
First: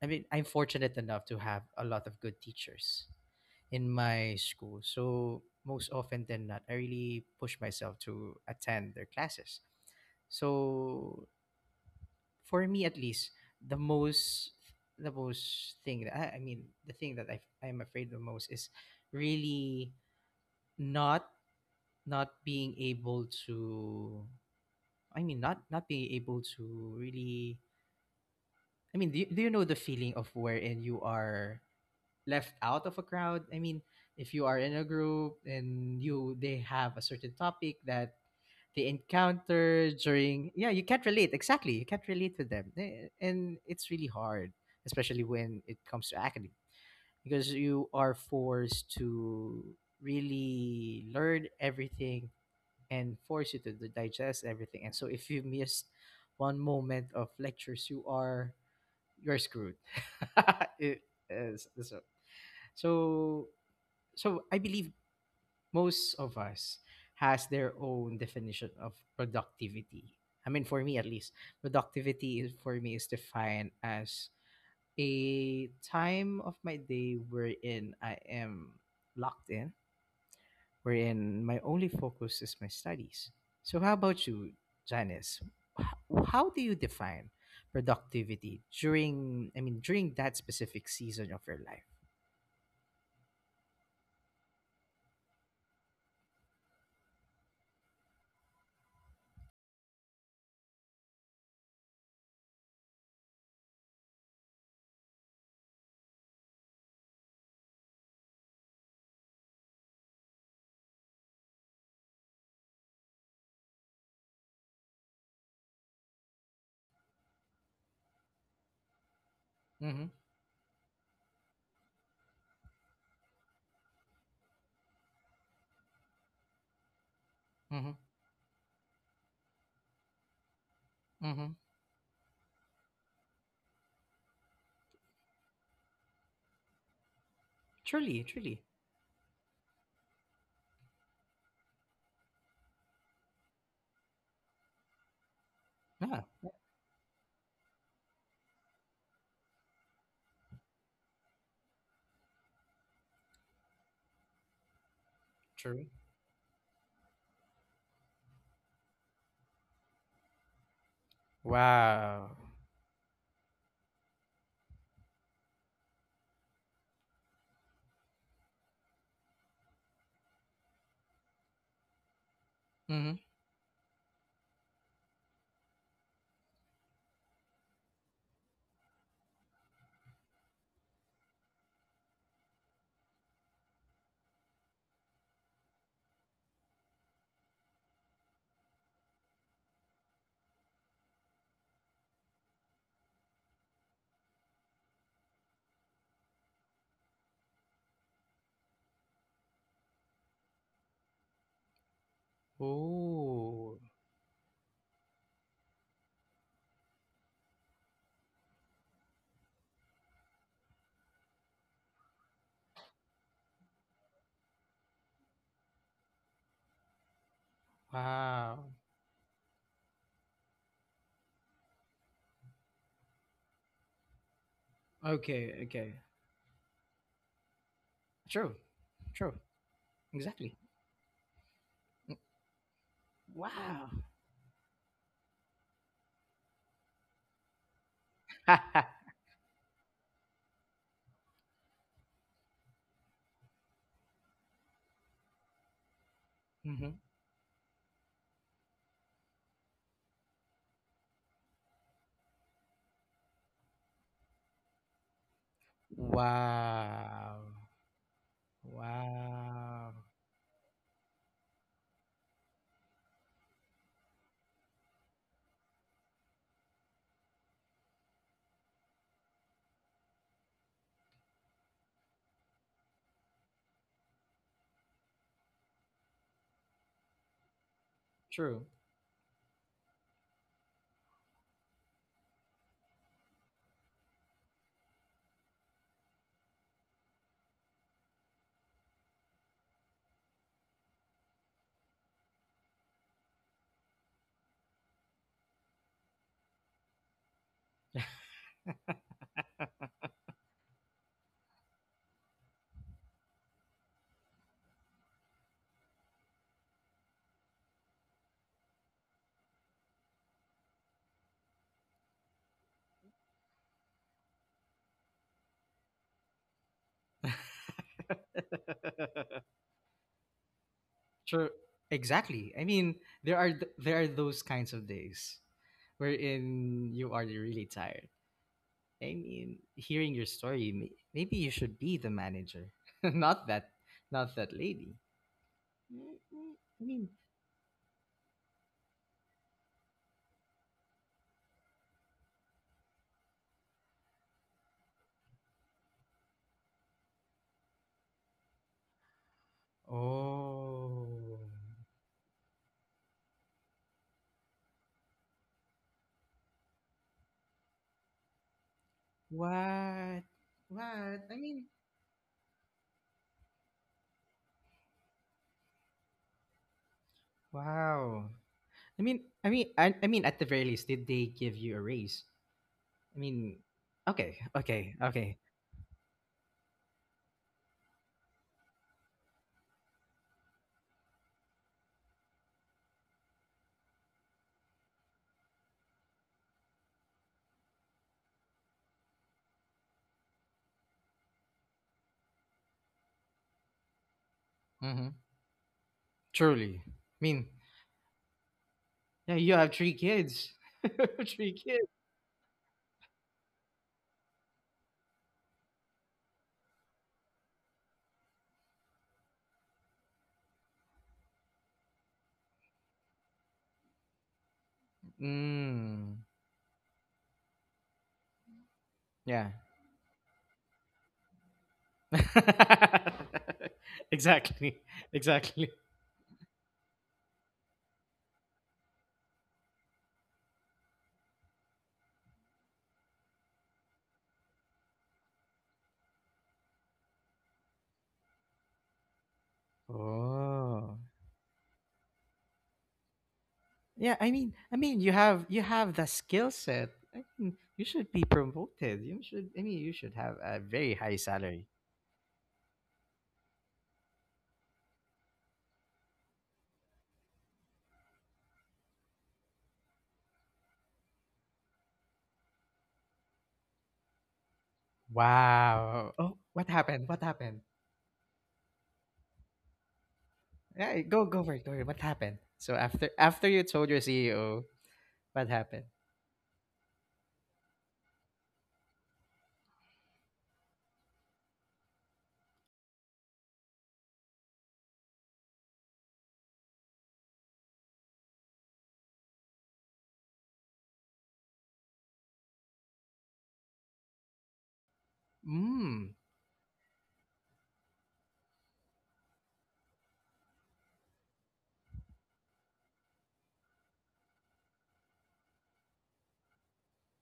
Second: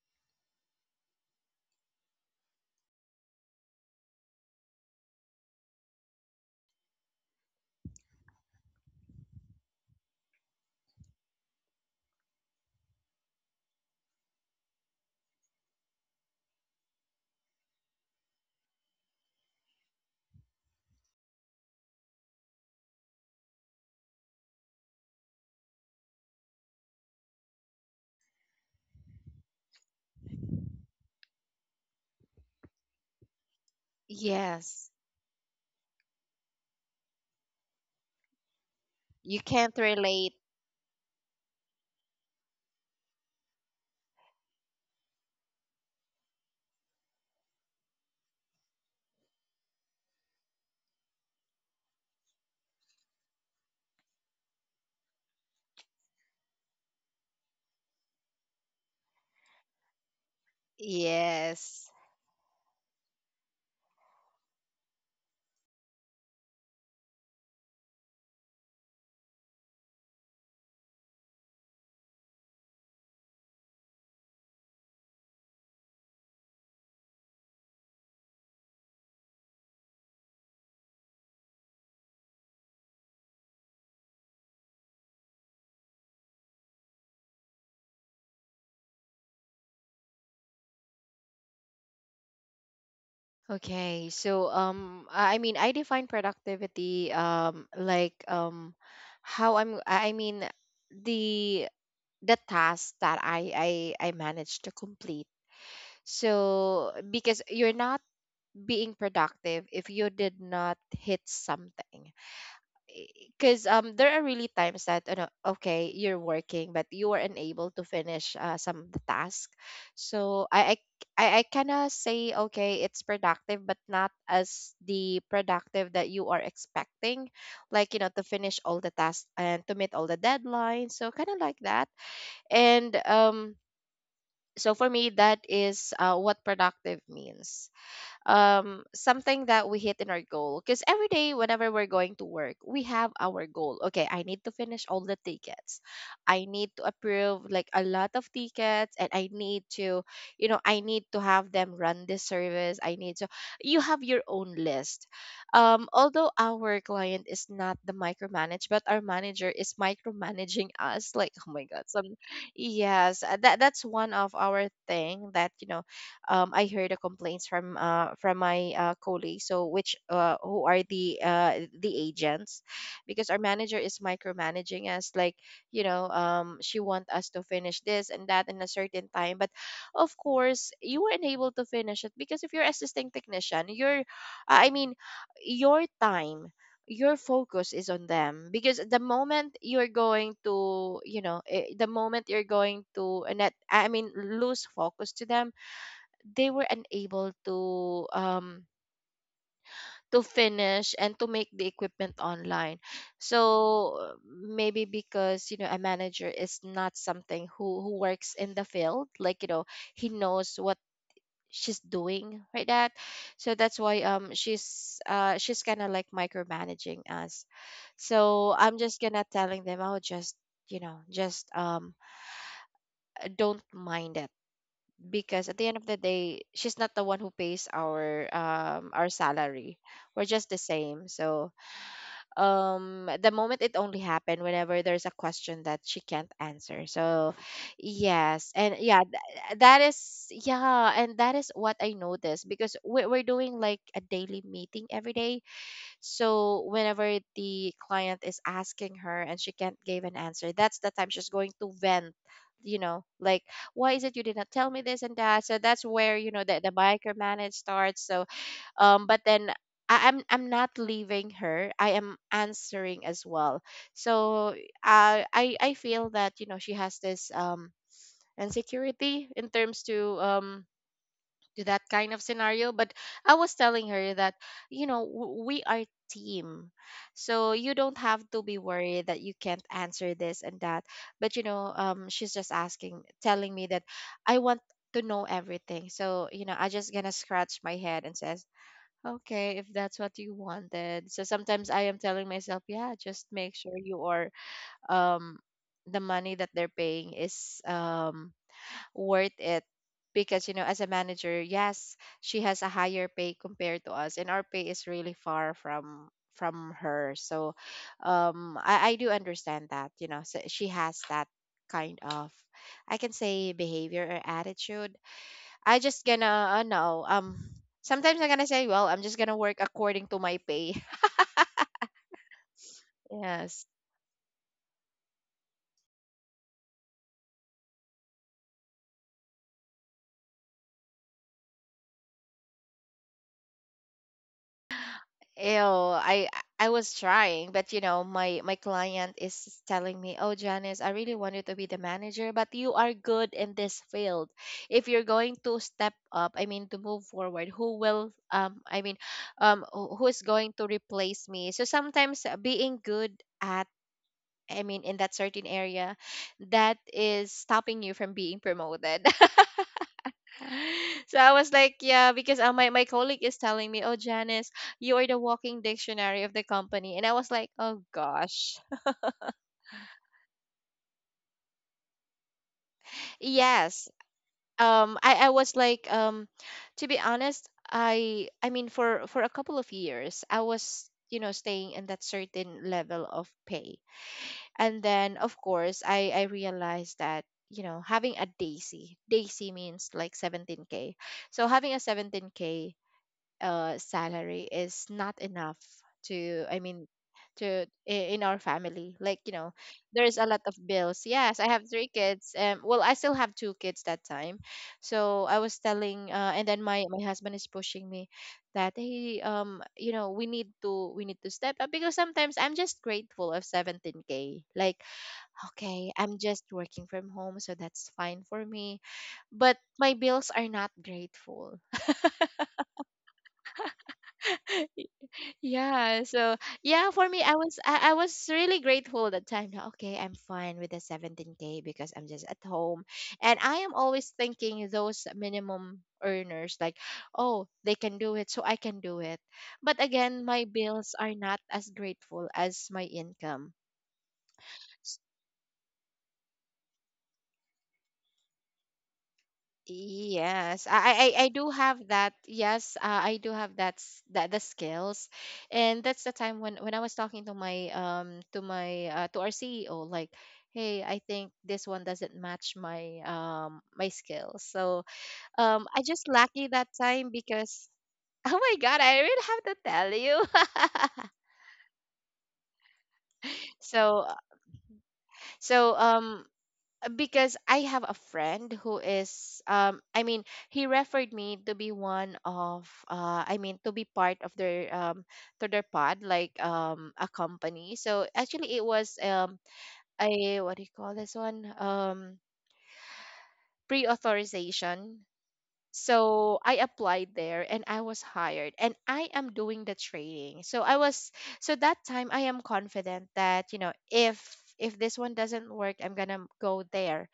[SPEAKER 1] I mean, I'm fortunate enough to have a lot of good teachers in my school. So most often than not, I really push myself to attend their classes. So for me at least, the most the most thing that I, I mean the thing that I I'm afraid the most is really not not being able to I mean not not being able to really. I mean, do you, do you know the feeling of wherein you are left out of a crowd. I mean, if you are in a
[SPEAKER 2] yes.
[SPEAKER 1] group and you they have a certain topic that they
[SPEAKER 2] You can't
[SPEAKER 1] encounter
[SPEAKER 2] relate.
[SPEAKER 1] during, yeah, you can't relate, exactly, you can't relate to them. Eh, and it's really hard, especially when it comes to academic, because you are forced to really learn everything and force you to d- digest everything. And so if you miss one moment of lectures, you are, you're screwed. It is,
[SPEAKER 2] Yes.
[SPEAKER 1] so so so I believe most of us has their own definition of productivity. I mean, for me at least, productivity is, for me is defined as a time of my day wherein I am locked in, wherein my only focus is my studies. So, how about you, Janice? H- How do you define productivity during? I mean, during that specific season of your life.
[SPEAKER 2] Okay. So um I I mean I define productivity um like um how I'm I I mean the the task that I I I managed to complete. So because you're not being productive if you did not hit something. Because um there are really times that you know, okay you're working but you are unable to finish uh, some of the task.
[SPEAKER 1] Mm-hmm.
[SPEAKER 2] So i i i kind of say okay it's productive but not as the productive that you are expecting, like
[SPEAKER 1] Mm-hmm.
[SPEAKER 2] you know to finish all the tasks and to meet all the deadlines, so kind of
[SPEAKER 1] Mm-hmm.
[SPEAKER 2] like that. And um so for me that is uh, what productive means,
[SPEAKER 1] Truly, truly.
[SPEAKER 2] um something that we hit in our goal. Because every day whenever we're going to work we have our goal, okay I need to finish all the tickets,
[SPEAKER 1] Yeah.
[SPEAKER 2] I need to approve like a lot of tickets, and I need to you know I need to have them run this service, I need to, you have your own list. Um
[SPEAKER 1] True.
[SPEAKER 2] although our client is not the micromanage but our manager is micromanaging us like oh my god, some,
[SPEAKER 1] Wow.
[SPEAKER 2] yes. Uh, that that's one of our thing that you know, um, I heard the complaints from uh, from my uh, colleagues, so which uh, who are the uh, the agents,
[SPEAKER 1] Mm-hmm.
[SPEAKER 2] because our manager is micromanaging us, like you know, um, she want us to finish this and that in a certain time, but of course you weren't able to finish it because if you're assisting technician, your, I mean, your time, your focus is on them, because the moment you're going to you know eh, the moment you're going to uh, net I mean lose focus to them, they were unable to um to finish and to make the equipment online.
[SPEAKER 1] Ooh.
[SPEAKER 2] So maybe because you know a manager is not something who who works in the field, like you know, he knows what she's doing, right? That, so that's why um she's uh she's kind of like micromanaging us. So
[SPEAKER 1] Wow.
[SPEAKER 2] I'm just gonna telling them oh just, you know, just um don't mind it, because at
[SPEAKER 1] Okay.
[SPEAKER 2] the end of
[SPEAKER 1] Okay.
[SPEAKER 2] the day she's not the one who pays our
[SPEAKER 1] True.
[SPEAKER 2] um our
[SPEAKER 1] True.
[SPEAKER 2] salary. We're just
[SPEAKER 1] Exactly.
[SPEAKER 2] the same. So um the moment it
[SPEAKER 1] Wow.
[SPEAKER 2] only happened whenever there's a question that she can't answer. So yes,
[SPEAKER 1] mm-hmm.
[SPEAKER 2] and yeah, th- that is, yeah, and that is what I noticed because we're, we're doing like a daily meeting every day. So whenever the client is asking her and she can't give an answer, that's the time she's going to vent, you know, like, why is it you did not tell me this and that? So that's where, you know, the, the micromanage
[SPEAKER 1] Wow.
[SPEAKER 2] starts. So um but then
[SPEAKER 1] Wow.
[SPEAKER 2] I, I'm I'm not leaving her. I am answering as well. So, uh, I I feel that, you know, she has this um insecurity in terms to um to that kind of scenario. But I was telling her that, you know, w- we are team. So you don't have to be
[SPEAKER 1] True.
[SPEAKER 2] worried that you can't answer this and that. But, you know, um she's just asking telling me that I want to know everything. So, you know, I just gonna scratch my head and says okay if that's what you wanted. So sometimes I am telling myself, yeah, just make sure you are um the money that they're paying is um worth it. Because, you know, as a manager, yes, she has a higher pay compared to us, and our pay is really far from from her. So um i, I do understand that, you know. So she has that kind of, I can say, behavior or attitude. I just gonna uh, no, um sometimes I'm gonna say, well, I'm just gonna work according to my pay.
[SPEAKER 1] True. Exactly. I mean, there are
[SPEAKER 2] Yes.
[SPEAKER 1] th- there are those kinds of days wherein you are really tired. I mean, hearing your story, may- maybe you should be the manager, not that, not that lady.
[SPEAKER 2] Ew,
[SPEAKER 1] Mm,
[SPEAKER 2] I
[SPEAKER 1] mm,
[SPEAKER 2] I
[SPEAKER 1] I
[SPEAKER 2] was
[SPEAKER 1] mean,
[SPEAKER 2] trying, but you know, my my client is telling me, "Oh, Janice, I really wanted to be the manager, but you are good in this field. If you're going to step up, I mean, to move forward, who will um I mean, um who who is going to replace
[SPEAKER 1] oh,
[SPEAKER 2] me?" So sometimes, uh, being good at, I mean, in that certain area, that is stopping you from being promoted.
[SPEAKER 1] what, what?
[SPEAKER 2] So
[SPEAKER 1] I
[SPEAKER 2] I was
[SPEAKER 1] mean,
[SPEAKER 2] like, yeah, because uh, my my colleague is telling me, "Oh, Janice, you are the walking dictionary of the company," and I was like, oh
[SPEAKER 1] wow.
[SPEAKER 2] gosh.
[SPEAKER 1] I mean, I mean, I, I mean, at the very least, did they give you a raise? I mean,
[SPEAKER 2] Yes.
[SPEAKER 1] okay, okay,
[SPEAKER 2] Um, I I
[SPEAKER 1] okay.
[SPEAKER 2] was like, um, to be honest, I I mean, for for a couple of years, I was, you know, staying in that certain level of pay, and then of course I I realized that. You know, having a Daisy. Daisy means like seventeen k. So having a seventeen k uh, salary is
[SPEAKER 1] Mm-hmm.
[SPEAKER 2] not enough to, I
[SPEAKER 1] Truly,
[SPEAKER 2] mean,
[SPEAKER 1] I mean,
[SPEAKER 2] to i- in our family, like,
[SPEAKER 1] yeah,
[SPEAKER 2] you
[SPEAKER 1] you
[SPEAKER 2] know,
[SPEAKER 1] have three
[SPEAKER 2] there's a lot
[SPEAKER 1] kids,
[SPEAKER 2] of bills. Yes, I
[SPEAKER 1] three
[SPEAKER 2] have
[SPEAKER 1] kids.
[SPEAKER 2] three kids. Um well, I still have two kids that time. So I was telling, uh, and then my my husband is pushing me that, hey, um you know, we need to we need to step up because sometimes I'm just grateful of seventeen k, like, okay, I'm
[SPEAKER 1] Mm,
[SPEAKER 2] just working from home, so that's fine for me,
[SPEAKER 1] yeah,
[SPEAKER 2] but my bills are not grateful.
[SPEAKER 1] exactly, exactly.
[SPEAKER 2] Yeah, so yeah, for me, I was I, I was really grateful that time. That, okay, I'm fine with the seventeen k because I'm just at home. And I am always thinking those minimum earners, like, oh, they can do it, so I can do it. But again, my
[SPEAKER 1] Oh.
[SPEAKER 2] bills are not as grateful as my income.
[SPEAKER 1] Yeah, i mean i mean you have, you have the skill set. I mean, you should be promoted, you should i mean you should have a
[SPEAKER 2] Yes,
[SPEAKER 1] very high
[SPEAKER 2] I, I I do
[SPEAKER 1] salary.
[SPEAKER 2] have that. Yes, uh, I do have that s- that the skills, and that's the time when when I was talking to my, um to my, uh, to our C E O, like, hey, I think this one doesn't match my, um my skills. So um I
[SPEAKER 1] Wow,
[SPEAKER 2] just
[SPEAKER 1] oh,
[SPEAKER 2] lucky
[SPEAKER 1] what
[SPEAKER 2] that
[SPEAKER 1] happened,
[SPEAKER 2] time
[SPEAKER 1] what happened?
[SPEAKER 2] because oh my god, I really have to tell you.
[SPEAKER 1] Yeah, go, go for it, go for it. What happened? So after, after you told your
[SPEAKER 2] so
[SPEAKER 1] CEO, what
[SPEAKER 2] so
[SPEAKER 1] happened?
[SPEAKER 2] um because I have a friend who is, um I mean, he referred me to be one of, uh I mean, to be part of their, um to their pod, like, um a company. So actually it was, um a, what do you call this one? Um Pre-authorization.
[SPEAKER 1] Mm.
[SPEAKER 2] So I applied there and I was hired and I am doing the trading. So I was, so that time I am confident that, you know, if if this one doesn't work, I'm going to go there.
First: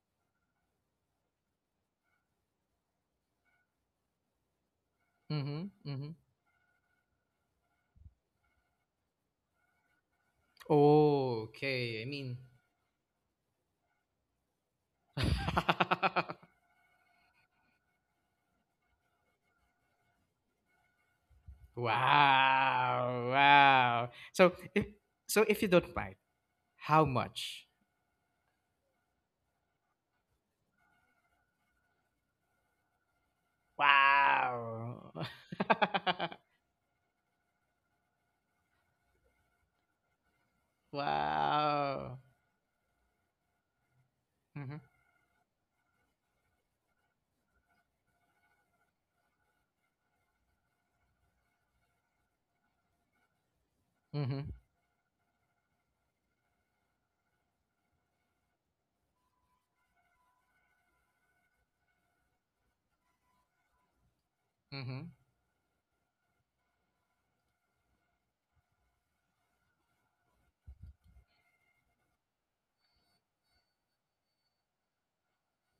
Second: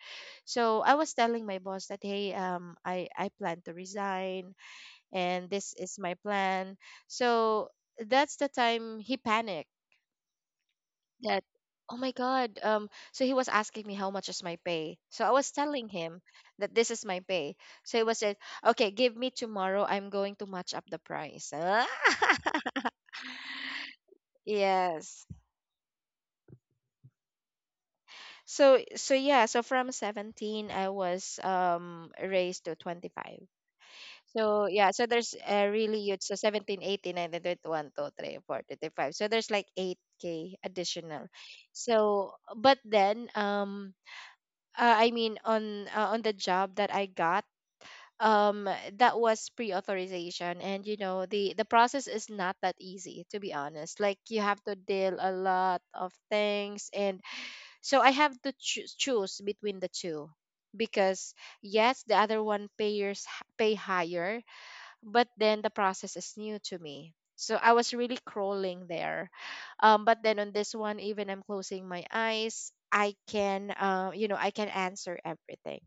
[SPEAKER 2] So I was telling my boss that, hey, um I I plan to resign, and
[SPEAKER 1] Mm-hmm,
[SPEAKER 2] this is my
[SPEAKER 1] mm-hmm.
[SPEAKER 2] plan. So that's the time he panicked, that, oh
[SPEAKER 1] Okay, I
[SPEAKER 2] my
[SPEAKER 1] mean.
[SPEAKER 2] god, um so he was asking me how much is my pay. So I was telling him that this is my pay. So he was said, okay, give me tomorrow, I'm going to match up the price.
[SPEAKER 1] Wow. Wow. So if,
[SPEAKER 2] Yes.
[SPEAKER 1] so if you don't mind, how much?
[SPEAKER 2] So so yeah, so from seventeen I was um raised to twenty-five. So yeah, so
[SPEAKER 1] Wow.
[SPEAKER 2] there's a really huge. So seventeen, eighteen, nineteen, twenty, twenty-one, twenty-three, twenty-four, twenty-five, so there's like eight k additional.
[SPEAKER 1] Wow.
[SPEAKER 2] So but then, um
[SPEAKER 1] Mhm.
[SPEAKER 2] uh, I mean on, uh, on the job that I got, um that was pre-authorization. And you know, the the process is not that easy, to be honest. Like, you
[SPEAKER 1] Mhm.
[SPEAKER 2] have to deal a lot of things, and so I have to choo- choose between the two because, yes, the other one payers h- pay higher,
[SPEAKER 1] Mhm.
[SPEAKER 2] but then the process is new to me. So I was really crawling there. Um, but then on this one, even I'm closing my eyes, I can, uh, you know, I can answer everything.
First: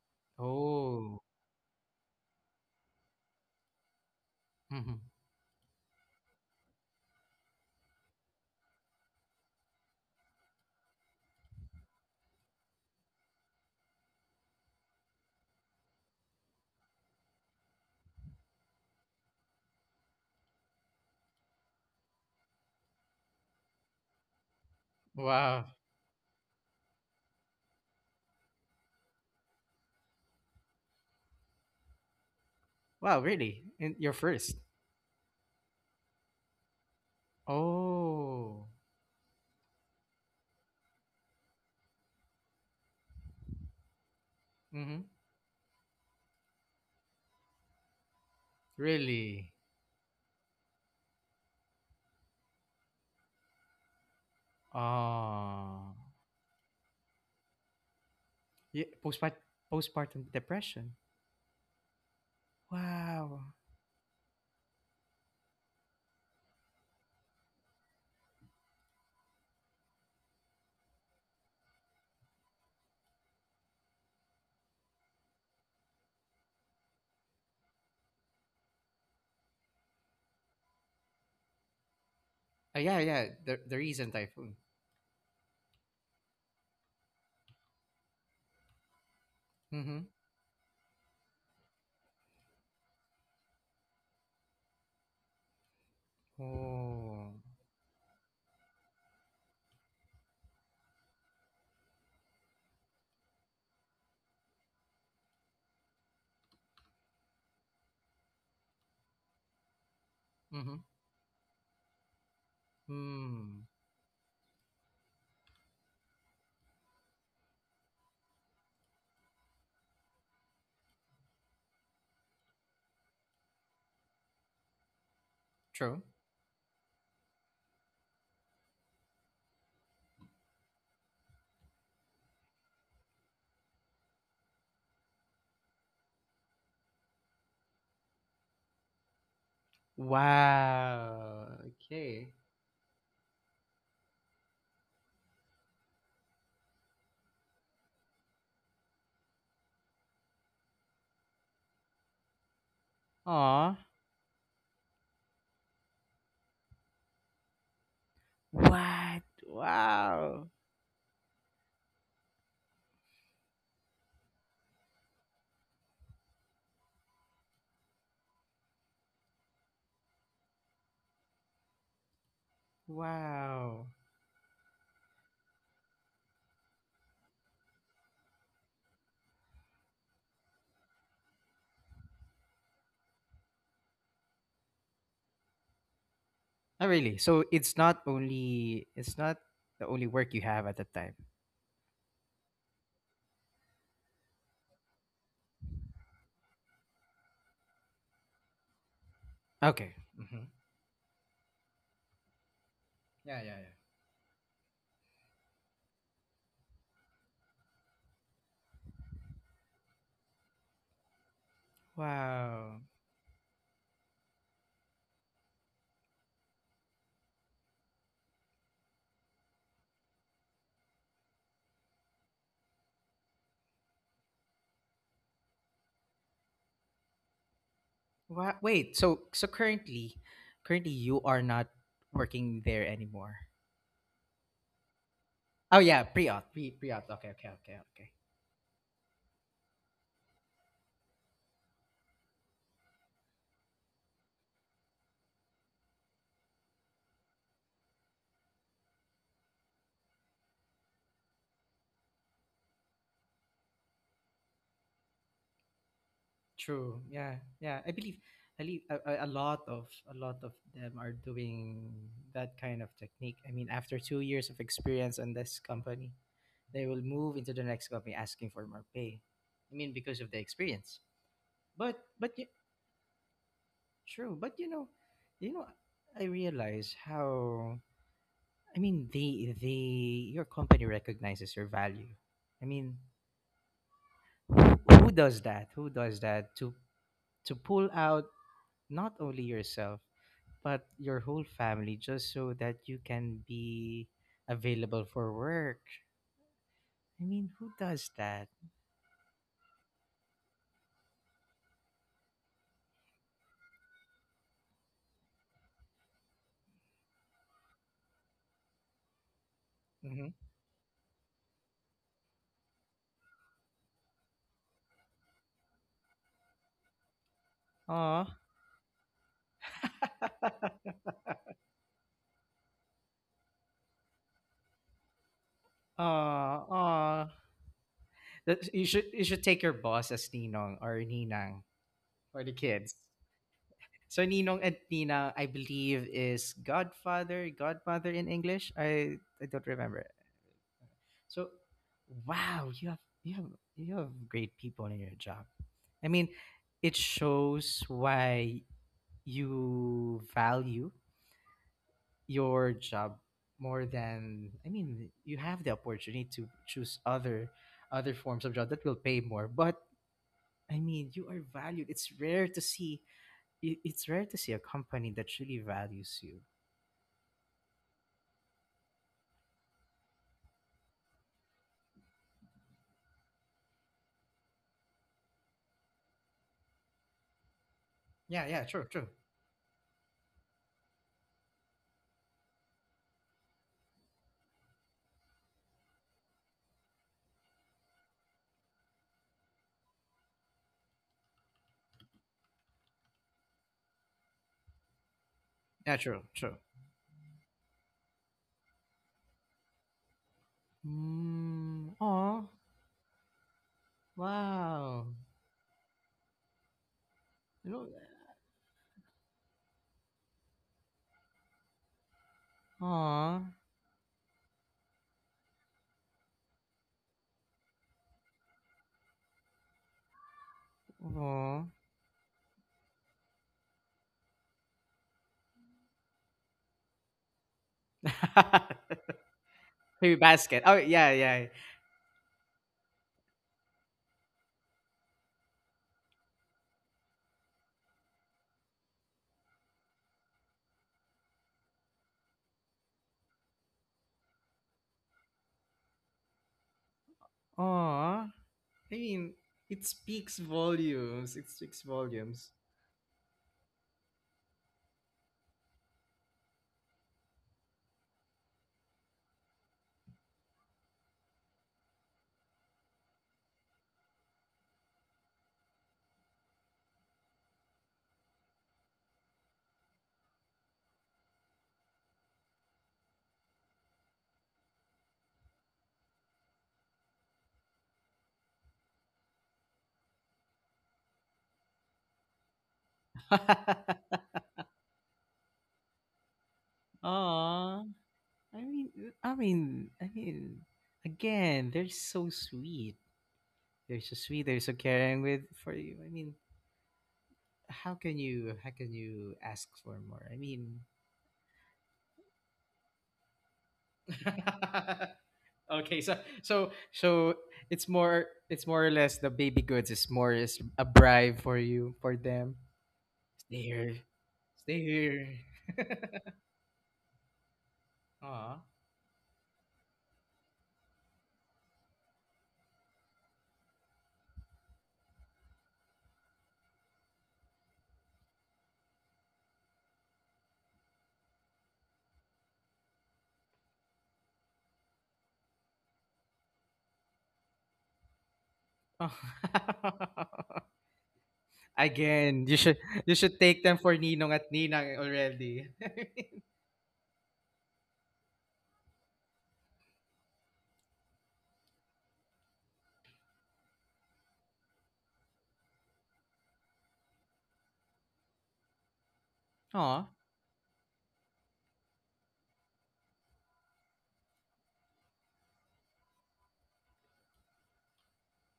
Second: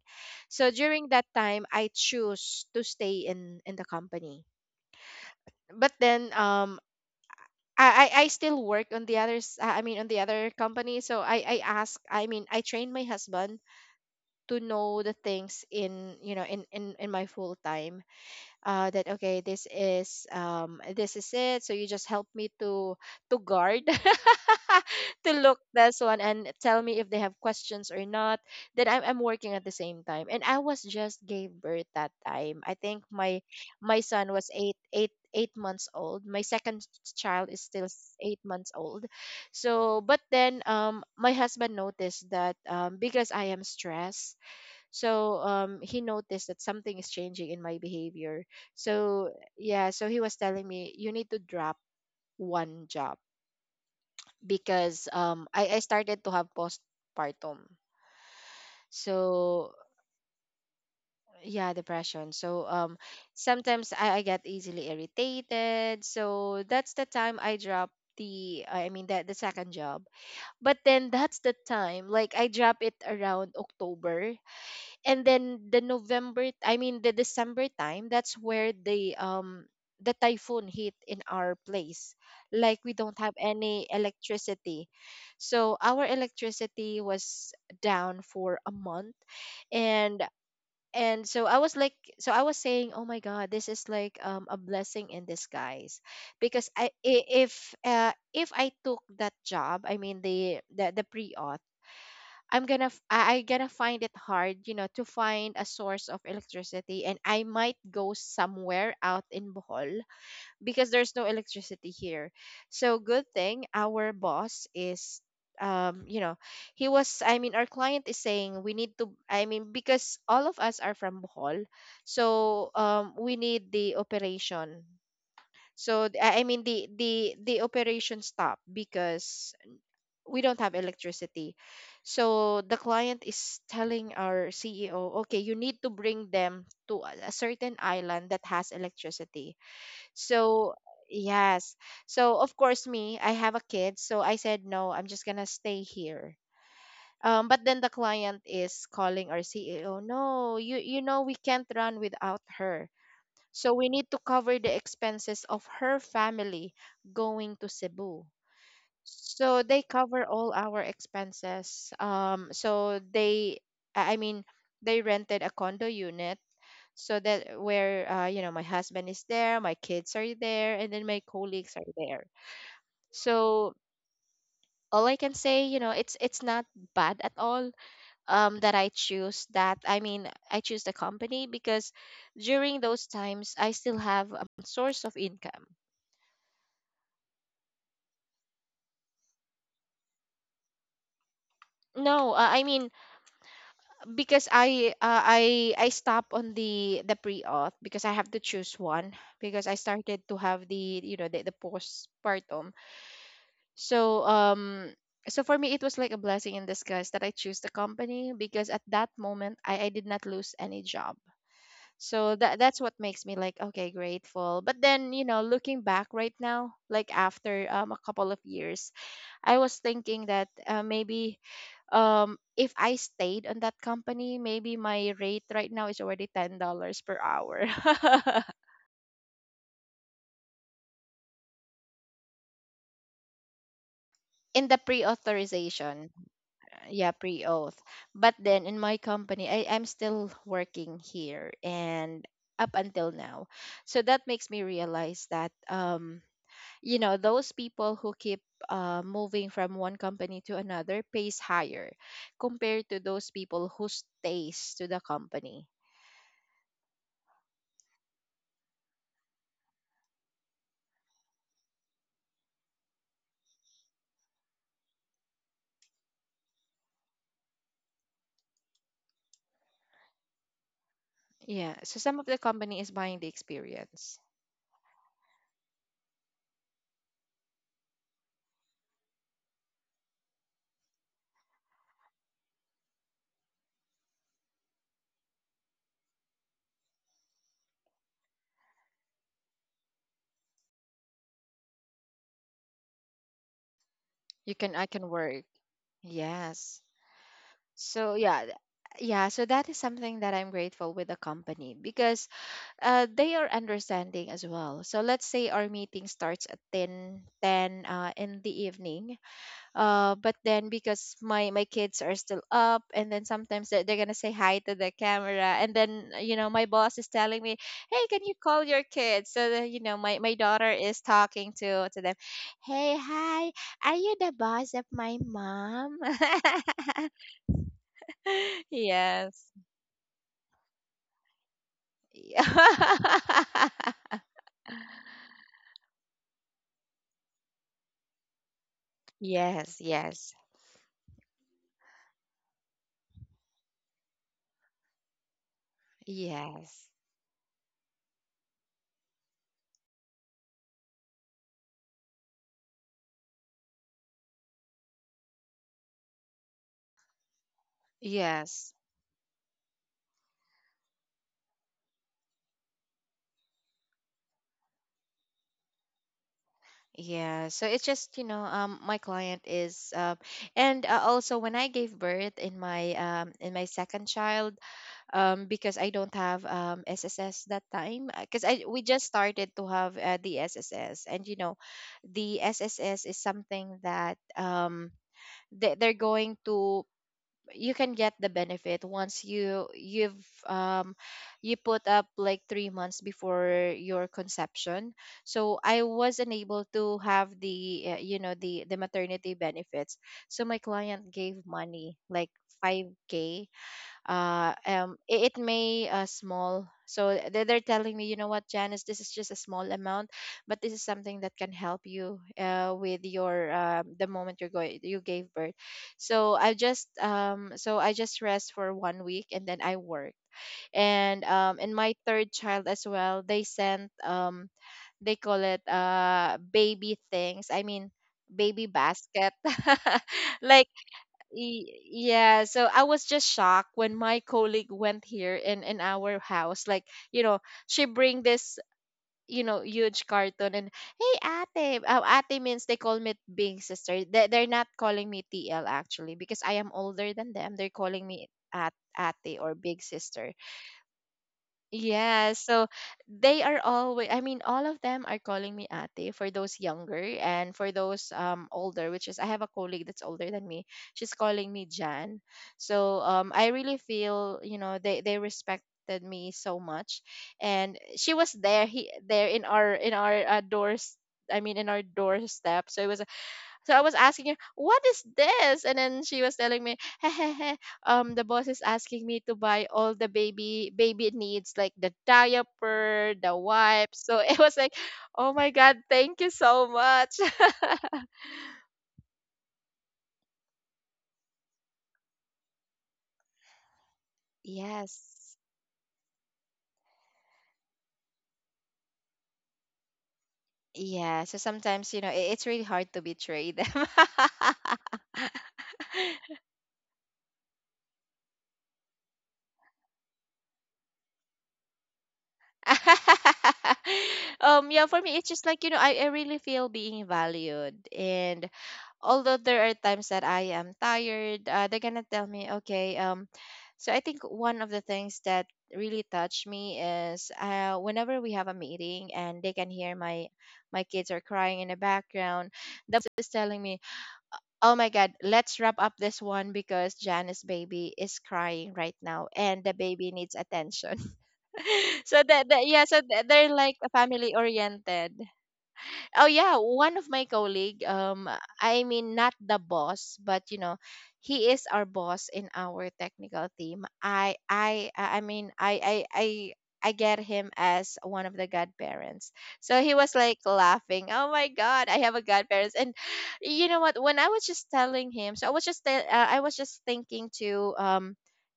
[SPEAKER 2] So during
[SPEAKER 1] Oh.
[SPEAKER 2] that time, I choose to stay in in the company.
[SPEAKER 1] Mhm.
[SPEAKER 2] But then, um, I I I still work on the others. I mean, on the other company. So I I ask. I mean, I train my husband to know the things in, you know, in in in my full time. Uh, that, okay, this is, um, this is it. So you just help me to to guard to look
[SPEAKER 1] Wow.
[SPEAKER 2] this one and tell me if they have questions or not. Then I'm, I'm working at the same time. And I was just gave birth that time. I think
[SPEAKER 1] Wow,
[SPEAKER 2] my
[SPEAKER 1] really? And
[SPEAKER 2] my
[SPEAKER 1] you're
[SPEAKER 2] son was
[SPEAKER 1] first.
[SPEAKER 2] eight eight eight months old. My second child is still s- eight
[SPEAKER 1] Oh.
[SPEAKER 2] months old. So but then, um my husband noticed that, um because I am stressed.
[SPEAKER 1] Mhm.
[SPEAKER 2] So um he noticed that something is changing in my behavior. So
[SPEAKER 1] Really?
[SPEAKER 2] yeah, so he was telling me you need to drop one job because, um i, I
[SPEAKER 1] Oh.
[SPEAKER 2] started to have postpartum.
[SPEAKER 1] Yeah, postpart
[SPEAKER 2] So
[SPEAKER 1] postpartum depression.
[SPEAKER 2] yeah, depression. So um
[SPEAKER 1] Wow.
[SPEAKER 2] sometimes I, I get easily irritated, so that's the time I drop the, I mean, the, the second job. But then, that's the time, like, I drop it around October. And then the November, I mean the December time, that's where the, um the typhoon hit in our place. Like,
[SPEAKER 1] Uh,
[SPEAKER 2] we
[SPEAKER 1] yeah,
[SPEAKER 2] don't
[SPEAKER 1] yeah,
[SPEAKER 2] have
[SPEAKER 1] the the
[SPEAKER 2] any
[SPEAKER 1] recent typhoon.
[SPEAKER 2] electricity. So our electricity was down for a month,
[SPEAKER 1] Mhm.
[SPEAKER 2] and and so I was like, so I was saying, "Oh my god, this is like, um a blessing in disguise." Because I i-
[SPEAKER 1] Oh.
[SPEAKER 2] if uh if I took that job, I mean the the, the pre-auth, I'm gonna f- I, I gonna find it hard, you know, to find a source of electricity, and I might go somewhere out in Bohol,
[SPEAKER 1] Mm-hmm.
[SPEAKER 2] because there's no electricity here. So good thing
[SPEAKER 1] Hmm.
[SPEAKER 2] our boss is, um, you know, he was. I mean, our client is saying we need to. I mean, because all of us are from Bohol, so, um, we need the operation.
[SPEAKER 1] True.
[SPEAKER 2] So, th- I I mean the the the operation stopped because we don't have electricity. So the client is telling our C E O, okay, you need to bring them to a a certain island that has electricity. So,
[SPEAKER 1] Wow.
[SPEAKER 2] yes.
[SPEAKER 1] Okay.
[SPEAKER 2] So of course me, I have a kid, so I said no, I'm just going to stay here. Um, but then the client is calling our C E O, no, you you know we can't run without her. So
[SPEAKER 1] Aw.
[SPEAKER 2] we need to cover the expenses of her family going to Cebu.
[SPEAKER 1] What?
[SPEAKER 2] So they cover
[SPEAKER 1] Wow.
[SPEAKER 2] all our expenses. Um, so they, I I mean, they rented a condo unit so that where, uh, you know, my husband is there, my kids are there, and then my colleagues are there. So
[SPEAKER 1] Wow.
[SPEAKER 2] all I can say, you know, it's it's not bad at all, um, that I choose that. I mean, I choose the company because during those times I still have a source of income.
[SPEAKER 1] Not really. So it's not only, it's not the only work you have at that time.
[SPEAKER 2] No, uh, I mean because I uh, I I stop on the the pre auth because I have to choose one because I
[SPEAKER 1] Okay.
[SPEAKER 2] started to
[SPEAKER 1] Mm-hmm.
[SPEAKER 2] have the, you know, the, the postpartum.
[SPEAKER 1] Yeah. Yeah. Yeah.
[SPEAKER 2] So, um so for me it was like a blessing in disguise that I choose the company because at that moment I, I did not lose any job. So that
[SPEAKER 1] Wow.
[SPEAKER 2] that's what makes me, like, okay, grateful. But then, you know, looking back right now, like after um a couple of years, I was thinking that, uh, maybe um if I stayed on that company, maybe my rate right now is already ten dollars per hour.
[SPEAKER 1] Wow. Wait. So so currently, currently you are not working there anymore.
[SPEAKER 2] In the
[SPEAKER 1] Oh yeah.
[SPEAKER 2] pre-authorization.
[SPEAKER 1] Pre-auth. Pre
[SPEAKER 2] Yeah,
[SPEAKER 1] pre-auth. Okay. Okay.
[SPEAKER 2] pre-auth.
[SPEAKER 1] Okay. Okay.
[SPEAKER 2] But then in my company, I am still working here and up until now. So that makes me realize that, um you know, those people who keep, uh, moving from one company to another pays higher compared to those people who stays to the company.
[SPEAKER 1] True. Yeah. Yeah. I believe, I believe a, a a lot of a lot of them are doing that kind of technique. I mean, after two years of experience on this company, they will move into the next company asking for more pay. I mean, because of the experience.
[SPEAKER 2] Yeah.
[SPEAKER 1] But
[SPEAKER 2] So some of
[SPEAKER 1] but
[SPEAKER 2] the
[SPEAKER 1] y-
[SPEAKER 2] company is buying the experience.
[SPEAKER 1] true. But you know, you know, I realize how. I mean, the the your company recognizes your value. I mean, who, who does that? Who does that to to pull out not only yourself but your whole family just so that you can be
[SPEAKER 2] You can, I
[SPEAKER 1] available
[SPEAKER 2] can
[SPEAKER 1] for
[SPEAKER 2] work.
[SPEAKER 1] work.
[SPEAKER 2] Yes.
[SPEAKER 1] I mean, who does
[SPEAKER 2] So yeah,
[SPEAKER 1] that?
[SPEAKER 2] th- yeah, so that is something that I'm grateful with the company because, uh, they are understanding as well. So let's say our meeting starts at ten, ten uh, in the evening, uh
[SPEAKER 1] Mm-hmm.
[SPEAKER 2] but then because my my kids are still up, and then sometimes they're, they're gonna say hi to the camera, and then you know my boss is telling me, "Hey, can
[SPEAKER 1] Aw,
[SPEAKER 2] you call your kids so that you know my my daughter is talking to to them?" "Hey, hi, are you the boss of my mom?"
[SPEAKER 1] aw, aw. That- You should you should
[SPEAKER 2] "Yes."
[SPEAKER 1] take your boss as Ninong or Ninang for the kids. So Ninong and Ninang, I believe, is godfather, godmother in English. I I don't
[SPEAKER 2] Yes.
[SPEAKER 1] remember.
[SPEAKER 2] yes
[SPEAKER 1] So, wow, you have, you have you have great people in your job. I mean,
[SPEAKER 2] yes
[SPEAKER 1] it shows why you value your job more than, I mean, you have the opportunity to choose other other forms of job
[SPEAKER 2] yes
[SPEAKER 1] that will pay more, but I mean, you are valued. It's rare to see, i- it's rare to see a company that really values you.
[SPEAKER 2] Yeah, so it's just, you know, um my client is um and uh, also when I gave birth in my um in my second child, um because I don't have um S S S that time because
[SPEAKER 1] Yeah, yeah,
[SPEAKER 2] I we
[SPEAKER 1] true,
[SPEAKER 2] just
[SPEAKER 1] true.
[SPEAKER 2] started to have, uh, the S S S, and you know the S S S is something that um they, they're going to, you can get the benefit once you you've, um you put up like three months before your conception. So I
[SPEAKER 1] Yeah, true,
[SPEAKER 2] wasn't
[SPEAKER 1] true.
[SPEAKER 2] able to have the, uh, you know, the the maternity benefits. So my client gave
[SPEAKER 1] Mm,
[SPEAKER 2] money like
[SPEAKER 1] oh,
[SPEAKER 2] five k. Uh um
[SPEAKER 1] wow.
[SPEAKER 2] i- it may uh, small, so they- they're
[SPEAKER 1] You know.
[SPEAKER 2] telling me, "You know what, Janice, this is just a small amount, but this is something that can help you, uh, with
[SPEAKER 1] Aw,
[SPEAKER 2] your, um, the moment you're going you gave birth." So I just um so I just rest for one week and then I work. And
[SPEAKER 1] aw.
[SPEAKER 2] um in my third child as well, they sent, um they call it uh baby things, I mean, baby basket.
[SPEAKER 1] Maybe basket. Oh
[SPEAKER 2] Like,
[SPEAKER 1] yeah, yeah.
[SPEAKER 2] Y- yeah, so I was just shocked when my colleague went here in in our house. Like, you know, she bring this, you know, huge carton, and, "Hey ate." Oh, ate means they call me big sister. They they're not calling me T L actually because I am older than them. They're calling
[SPEAKER 1] Aw. I
[SPEAKER 2] me at
[SPEAKER 1] mean,
[SPEAKER 2] ate or
[SPEAKER 1] it
[SPEAKER 2] big
[SPEAKER 1] speaks
[SPEAKER 2] sister.
[SPEAKER 1] volumes. It speaks
[SPEAKER 2] Yeah,
[SPEAKER 1] volumes.
[SPEAKER 2] so they are always, I mean, all of them are calling me ate for those younger, and for those um older, which is I have a colleague that's older than me. She's calling me Jan. So um I really feel, you know, they they respected me so much. And she was there, he there in our in our uh, doors, I mean in our doorstep. So it was, so I was asking her, "What is this?" And then she was telling me, "Hehehe, um, the boss is asking me to buy all the baby baby needs, like the diaper,
[SPEAKER 1] Aw.
[SPEAKER 2] the wipes." So it was like, "Oh my god, thank you so much."
[SPEAKER 1] I mean, I mean, I mean. Again, they're so sweet. They're so sweet. They're so caring with,
[SPEAKER 2] Yes.
[SPEAKER 1] for you. I mean, how can you? How can you ask for more? I mean,
[SPEAKER 2] Yeah, so sometimes, you know, i- it's really hard to betray them.
[SPEAKER 1] okay, so so so it's more, it's more or less the baby goods is more, is a bribe for you for them. Stay here,
[SPEAKER 2] Um
[SPEAKER 1] stay
[SPEAKER 2] yeah, for me
[SPEAKER 1] here.
[SPEAKER 2] it's just like, you know, I, I really feel being valued. And
[SPEAKER 1] Aw.
[SPEAKER 2] although there are times that I am tired, uh, they're gonna tell me, "Okay." Um so I think one of the things that really touched me is, uh, whenever we have a meeting and they can hear my my kids are crying in the background, the boss is telling me, "Oh my god, let's wrap up this one because Janice baby is crying right now and the baby needs attention." So
[SPEAKER 1] Again, you
[SPEAKER 2] that,
[SPEAKER 1] should,
[SPEAKER 2] that, yeah, so
[SPEAKER 1] you should
[SPEAKER 2] th-
[SPEAKER 1] take
[SPEAKER 2] they're
[SPEAKER 1] them
[SPEAKER 2] like
[SPEAKER 1] for Ninong at
[SPEAKER 2] family
[SPEAKER 1] Ninang
[SPEAKER 2] oriented.
[SPEAKER 1] already.
[SPEAKER 2] Oh yeah, one of my colleague, um I mean not the boss, but you know, he is our boss in our technical team. I I I I mean I I I I get him as one of the godparents. So he
[SPEAKER 1] Aw.
[SPEAKER 2] was like laughing, "Oh my god, I have a godparents." And you know what, when I was just telling him, so I was just tell- uh, I was just thinking to, um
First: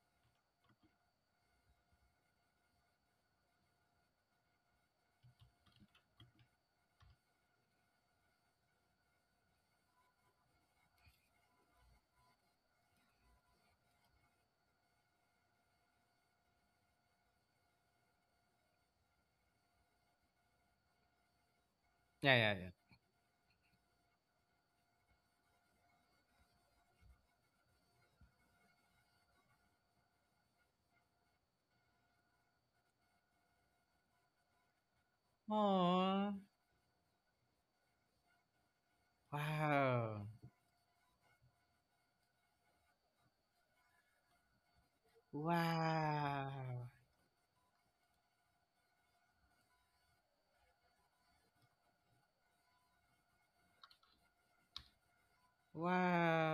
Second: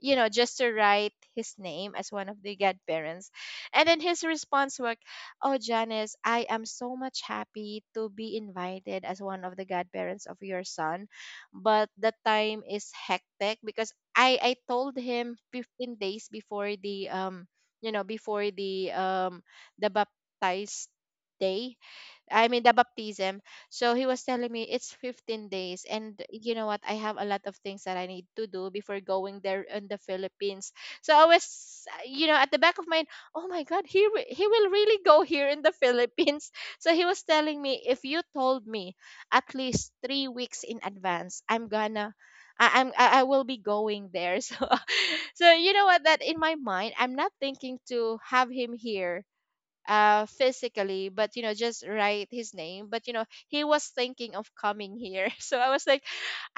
[SPEAKER 2] you know, just to write his name as one of the godparents. And then his response was, "Oh, Janice, I am so much happy to be invited as one of the godparents of your son. But the time is hectic because I, I told him fifteen days before the, um you know, before the, um the baptized day,
[SPEAKER 1] Yeah,
[SPEAKER 2] I
[SPEAKER 1] yeah,
[SPEAKER 2] mean the
[SPEAKER 1] yeah.
[SPEAKER 2] baptism." So he was telling me it's fifteen days, and you know what, I have a lot of things that I need to do before going there in the Philippines. So I was, uh, you know, at the back of my mind, "Oh my god, he re- he will really go here in the
[SPEAKER 1] Aw.
[SPEAKER 2] Philippines." So he was telling me, "If you told me at least three
[SPEAKER 1] Wow.
[SPEAKER 2] weeks in advance, I'm gonna, I, I'm I I will be going there." So, so you know what, that in my
[SPEAKER 1] Wow.
[SPEAKER 2] mind I'm not thinking to have him here uh physically, but you know just write his name. But you know he was thinking of coming here. So I was like,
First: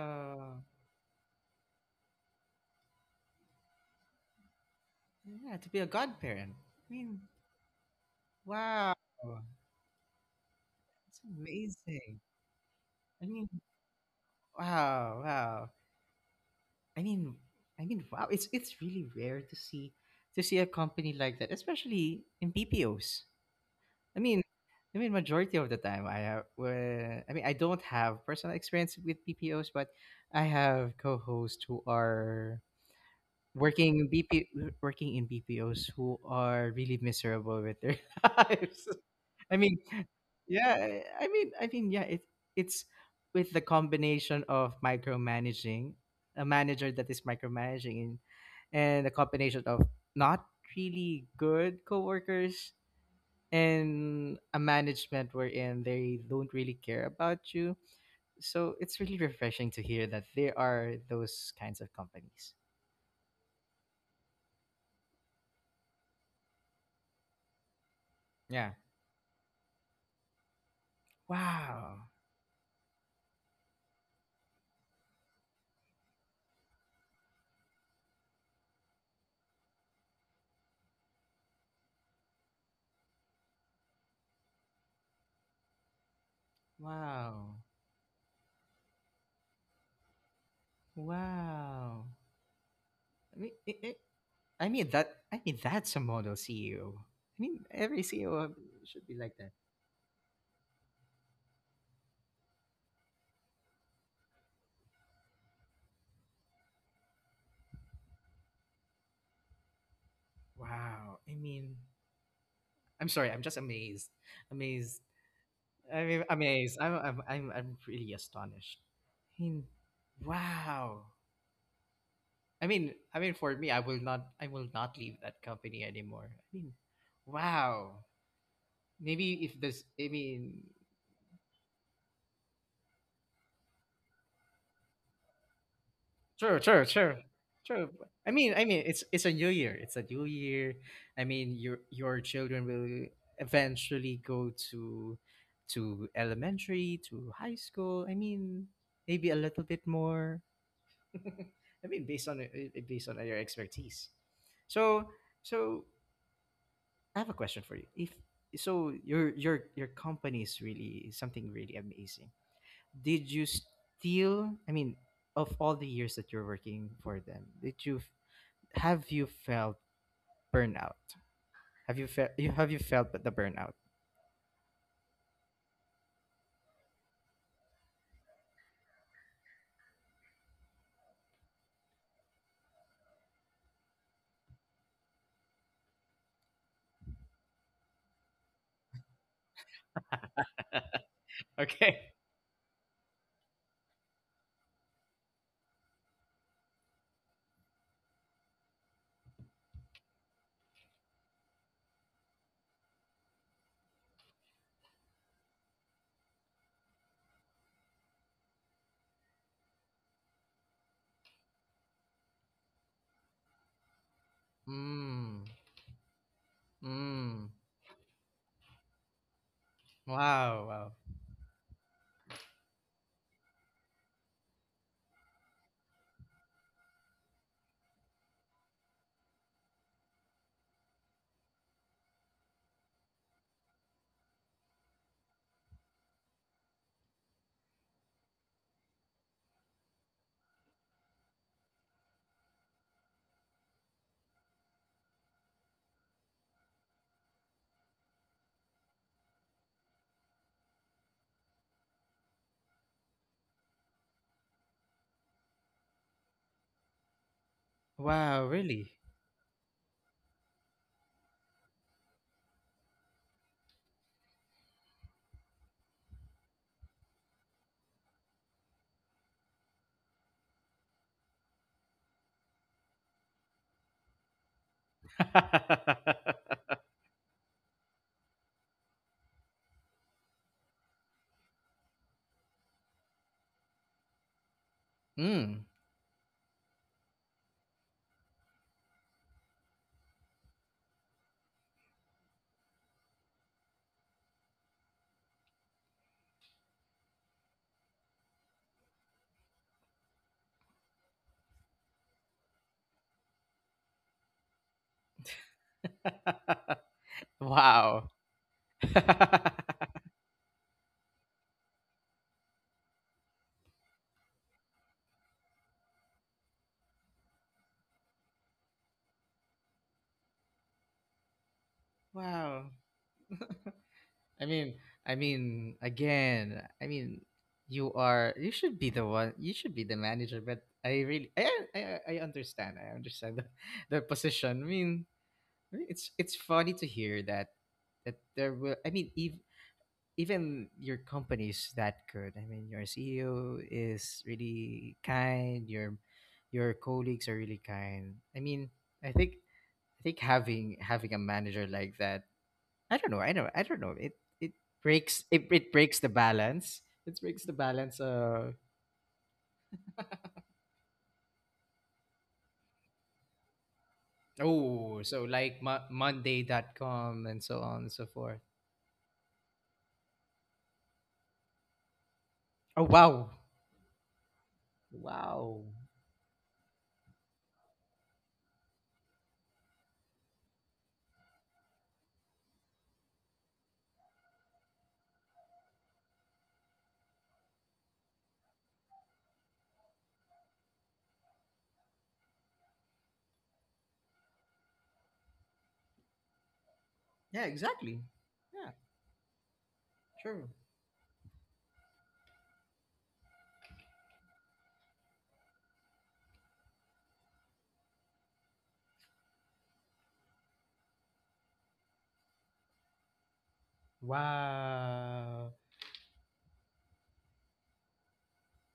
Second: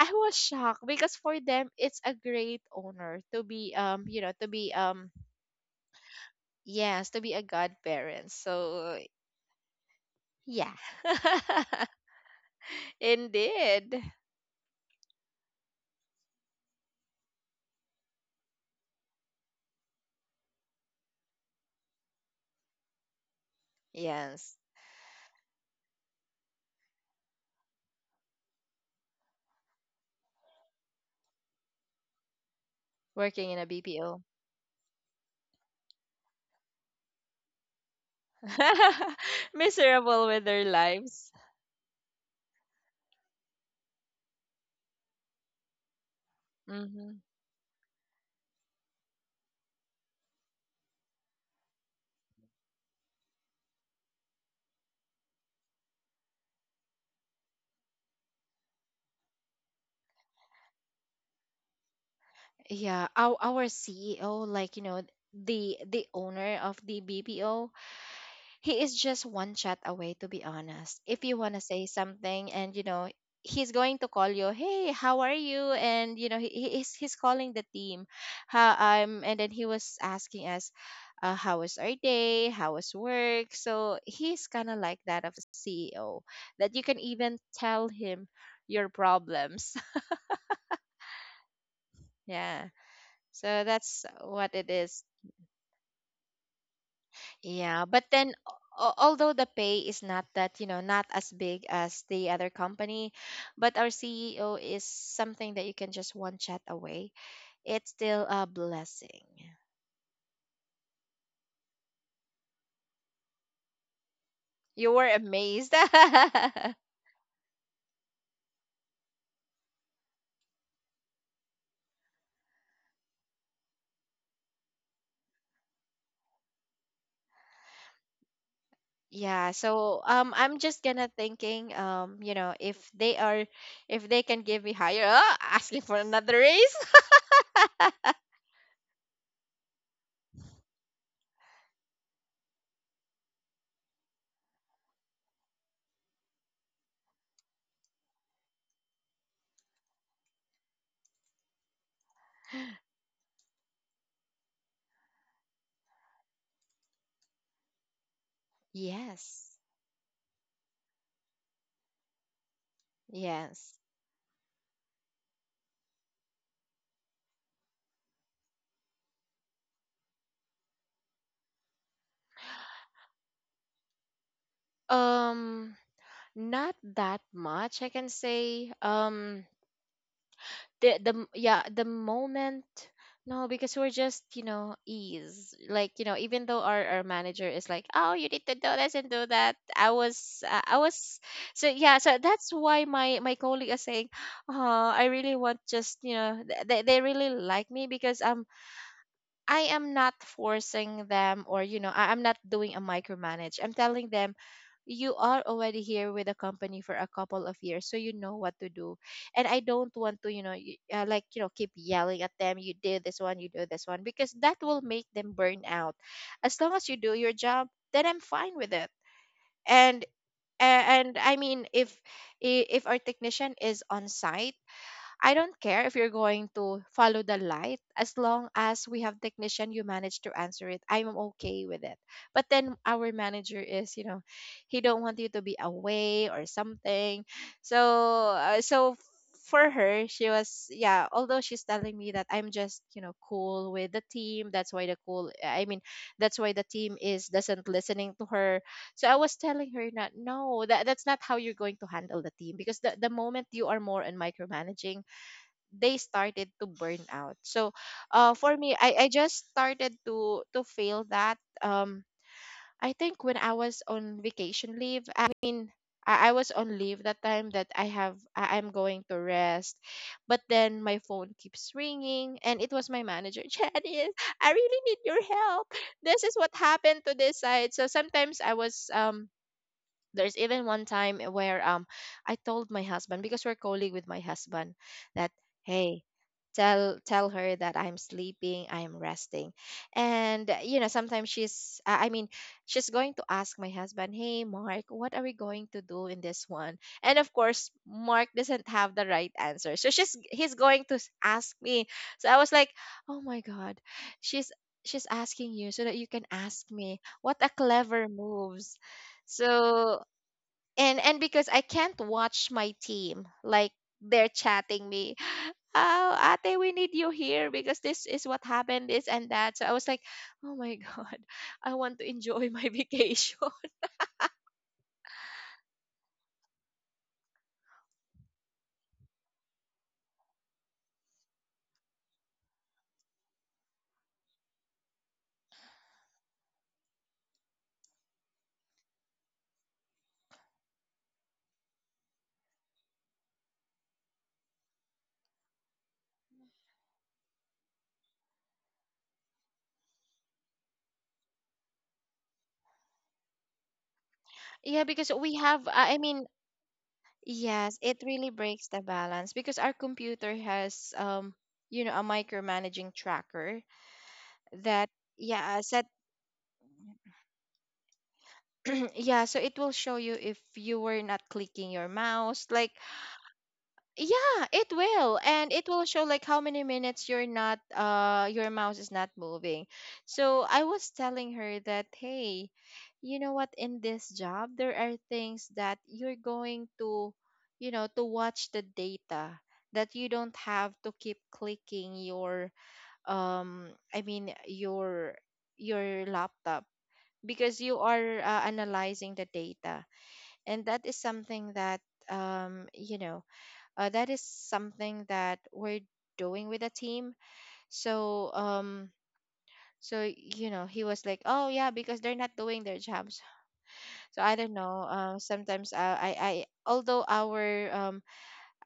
[SPEAKER 2] I was shocked because for them it's a great honor to be, um you know, to be um
[SPEAKER 1] Yeah, to be a godparent. I
[SPEAKER 2] yes, to
[SPEAKER 1] mean,
[SPEAKER 2] be a godparent.
[SPEAKER 1] wow.
[SPEAKER 2] So yeah.
[SPEAKER 1] It's amazing. I mean,
[SPEAKER 2] Indeed.
[SPEAKER 1] wow, wow. I mean, I mean, wow. It's it's really rare to see, to see a company like that, especially in B P Os. I mean,
[SPEAKER 2] Yes,
[SPEAKER 1] I mean, majority of the time, I have. Uh, I mean, I don't have personal experience with B P Os, but I have co-hosts who are
[SPEAKER 2] working in a
[SPEAKER 1] working
[SPEAKER 2] BPO.
[SPEAKER 1] B P working in B P Os who are really miserable with their lives. I mean,
[SPEAKER 2] Miserable with their
[SPEAKER 1] yeah, I I
[SPEAKER 2] lives.
[SPEAKER 1] mean, I mean, yeah, it it's with the combination of micromanaging, a manager that
[SPEAKER 2] Hmm.
[SPEAKER 1] is micromanaging, and, and a combination of not really good coworkers and a management wherein they don't really care about you. So it's really refreshing to hear that there are those kinds of companies.
[SPEAKER 2] Yeah, our, our CEO, like, you know, the the owner of the BPO,
[SPEAKER 1] Yeah.
[SPEAKER 2] he is just one chat away, to be honest. If you want to say
[SPEAKER 1] Wow.
[SPEAKER 2] something, and, you know, he's going to call you, "Hey, how are you?" And, you know, he, he- he's, he's calling the team. "How, um, and then he was asking us, uh, "How was our day? How was work?" So he's kind of like that of a C E O that you can even
[SPEAKER 1] Wow.
[SPEAKER 2] tell him your problems.
[SPEAKER 1] Wow.
[SPEAKER 2] Yeah.
[SPEAKER 1] I mean,
[SPEAKER 2] So
[SPEAKER 1] it, it,
[SPEAKER 2] that's what
[SPEAKER 1] I
[SPEAKER 2] it
[SPEAKER 1] mean
[SPEAKER 2] is.
[SPEAKER 1] that I mean that's a model C E O. I mean
[SPEAKER 2] Yeah,
[SPEAKER 1] every
[SPEAKER 2] but
[SPEAKER 1] CEO
[SPEAKER 2] then
[SPEAKER 1] of-
[SPEAKER 2] al-
[SPEAKER 1] should be like
[SPEAKER 2] although
[SPEAKER 1] that.
[SPEAKER 2] the pay is not that, you know, not as big as the other company, but our C E O is something that you can just one chat away. It's still a blessing.
[SPEAKER 1] Wow. I mean, I'm sorry. I'm just amazed. Amazed.
[SPEAKER 2] You were amazed.
[SPEAKER 1] I mean, amazed. I'm I'm I'm, I'm really astonished. I mean, wow. I mean, I mean for me, I will not, I will not leave that company anymore. I mean, wow. Maybe if this
[SPEAKER 2] Yeah,
[SPEAKER 1] I
[SPEAKER 2] so
[SPEAKER 1] mean.
[SPEAKER 2] um I'm just gonna thinking, um you know, if they are, if they can give me higher, oh, asking for
[SPEAKER 1] True,
[SPEAKER 2] another
[SPEAKER 1] true,
[SPEAKER 2] raise.
[SPEAKER 1] true, true. I mean, I mean, it's it's a new year. It's a new year. I mean, your your children will eventually go to to elementary, to high school. I mean, maybe a little bit more. I mean, based on uh, uh, based on your expertise. So, so I have a question for you. If, so, your your
[SPEAKER 2] Yes.
[SPEAKER 1] your company is really something really amazing. Did you
[SPEAKER 2] Yes.
[SPEAKER 1] still, I mean, of all the years that you're working for them, did you f- have you felt burnout? Have you felt, you, have you felt the burnout?
[SPEAKER 2] Um Not that much, I can say. Um the the m- yeah, the moment, no, because we're just, you know, ease, like, you know, even though our, our manager is like, "Oh, you need to do this and do that." i was uh, I was, so
[SPEAKER 1] Okay.
[SPEAKER 2] yeah, so that's why my my colleague is saying, "Oh, I really want, just, you know, th- they, they really like me because I'm, I am not forcing them," or, you know, I, I'm not doing a micromanage. I'm telling them, "You are already here with the company for a couple of years, so you know what to do." And I don't want to, you know, y- uh, like, you know, keep yelling at them, "You do this one, you do this one," because that will make
[SPEAKER 1] Mm.
[SPEAKER 2] them burn out. As long as you do your
[SPEAKER 1] Mm.
[SPEAKER 2] job, then I'm fine with it. And
[SPEAKER 1] Wow. Wow.
[SPEAKER 2] a- and I mean, if i- if our technician is on site, I don't care if you're going to follow the light, as long as we have technician you manage to answer it. I'm okay with it. But then our manager is, you know, he don't want you to be away or something. So, uh, so for her, she was, yeah, although she's telling me that I'm just, you know, cool with the team. That's why the cool, I mean, that's why the team is doesn't listening to her. So I was telling her that no, that, that's not how you're going to handle the team, because the, the moment you are more on micromanaging, they started to burn out. So,
[SPEAKER 1] Wow,
[SPEAKER 2] uh, for me,
[SPEAKER 1] really?
[SPEAKER 2] I, I just started to to feel that. Um, I think when I was on vacation leave, I mean, I, I was on leave that time that I have, I, I'm going to rest, but then my phone keeps ringing, and it was my manager, "Janice, I really need your help. This is what happened to this side." So sometimes I was um. There's even one time where um I told my husband, because we're colleague with my husband, that,
[SPEAKER 1] Mm.
[SPEAKER 2] "Hey, tell tell her that I'm sleeping, I'm resting." And, uh, you know, sometimes she's I I mean, she's going to ask my husband, "Hey Mark, what are we going to do in this one?" And of course Mark doesn't have the right answer, so she's he's going to s- ask me. So I was like, "Oh my god, she's she's asking you so that you can ask me. What a
[SPEAKER 1] Wow.
[SPEAKER 2] clever moves." So, and and because I can't watch my team, like, they're chatting me, "Oh ate, we need you here because this is what happened, this and that." So I was like, "Oh my god, I want to enjoy
[SPEAKER 1] Wow.
[SPEAKER 2] my vacation."
[SPEAKER 1] I mean, I mean, again, I mean, you are, you should be the one. You should be the manager. But I really, I, I, I I understand. I understand the, the position. I mean, it's it's funny to hear that, that there will. I mean, ev- even your company is that good. I mean, your C E O is really kind. Your your colleagues are really kind. I mean, I think, I think having, having a manager like that, I don't know. I don't. I don't know. It it
[SPEAKER 2] Yeah, because
[SPEAKER 1] breaks
[SPEAKER 2] we
[SPEAKER 1] it, it
[SPEAKER 2] have,
[SPEAKER 1] breaks
[SPEAKER 2] I I
[SPEAKER 1] the
[SPEAKER 2] mean,
[SPEAKER 1] balance. It breaks the
[SPEAKER 2] yes,
[SPEAKER 1] balance.
[SPEAKER 2] it really
[SPEAKER 1] Uh,
[SPEAKER 2] breaks the balance, because our computer has, um you know, a micromanaging tracker that
[SPEAKER 1] oh, so like
[SPEAKER 2] yeah
[SPEAKER 1] mo-
[SPEAKER 2] set.
[SPEAKER 1] Monday dot com and so on and so forth.
[SPEAKER 2] Yeah, so it will show you if you were not clicking your mouse, like,
[SPEAKER 1] Oh wow,
[SPEAKER 2] yeah, it will. And
[SPEAKER 1] wow.
[SPEAKER 2] it will show like how many minutes you're not, uh your mouse is not moving. So I was telling her that, hey, you know what, in this job there are things that you're going to, you know to watch the data, that you don't have to keep clicking your um I mean your your laptop
[SPEAKER 1] Yeah,
[SPEAKER 2] because you
[SPEAKER 1] exactly.
[SPEAKER 2] are uh,
[SPEAKER 1] Yeah,
[SPEAKER 2] analyzing the data.
[SPEAKER 1] true.
[SPEAKER 2] And that is something that um you know uh, that is something that we're doing with a team. So um so you know he was like, oh yeah, because they're not doing their jobs. So I don't know, uh,
[SPEAKER 1] Wow.
[SPEAKER 2] sometimes, uh, I I although our um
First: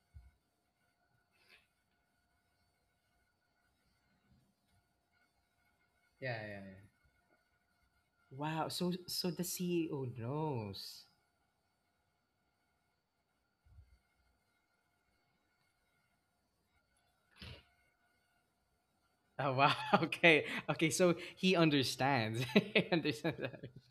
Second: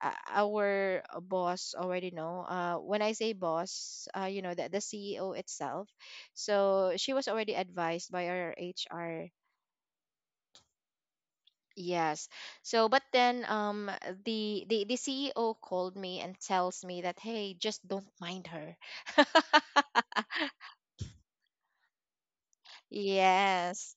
[SPEAKER 2] uh, our boss already know. Uh when I say boss, uh you know the the CEO itself.
[SPEAKER 1] Yeah, yeah, yeah.
[SPEAKER 2] So she was already advised by our
[SPEAKER 1] Wow. So
[SPEAKER 2] HR.
[SPEAKER 1] so the C E O knows.
[SPEAKER 2] Yes. So, but then, um, the, the the C E O called me and tells me that, hey, just don't mind her.
[SPEAKER 1] Oh wow. Okay. Okay. So he understands. He understands that.
[SPEAKER 2] Yes,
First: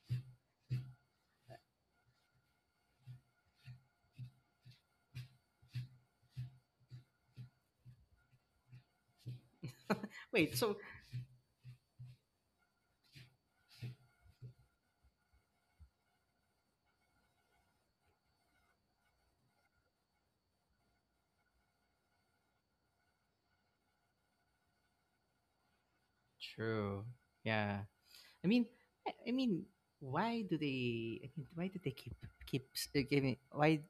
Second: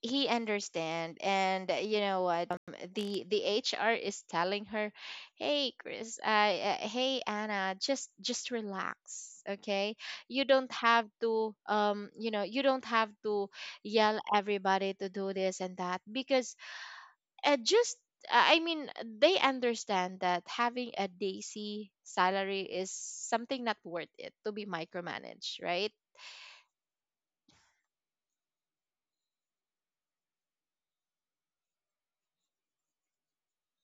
[SPEAKER 2] he understand. And, uh, you know what? Um, the the H R is telling her, "Hey, Chris. Uh, uh, hey, Anna. Just just relax, okay? You
[SPEAKER 1] Wait. So
[SPEAKER 2] don't have to, um, you know, you don't have to yell everybody to do this and that because uh, just uh, I mean they understand that having a daisy salary is something not worth it to be micromanaged, right?
[SPEAKER 1] true. Yeah. I mean, I, I mean, why do they? I mean, why do they keep, keep s- uh, giving? Why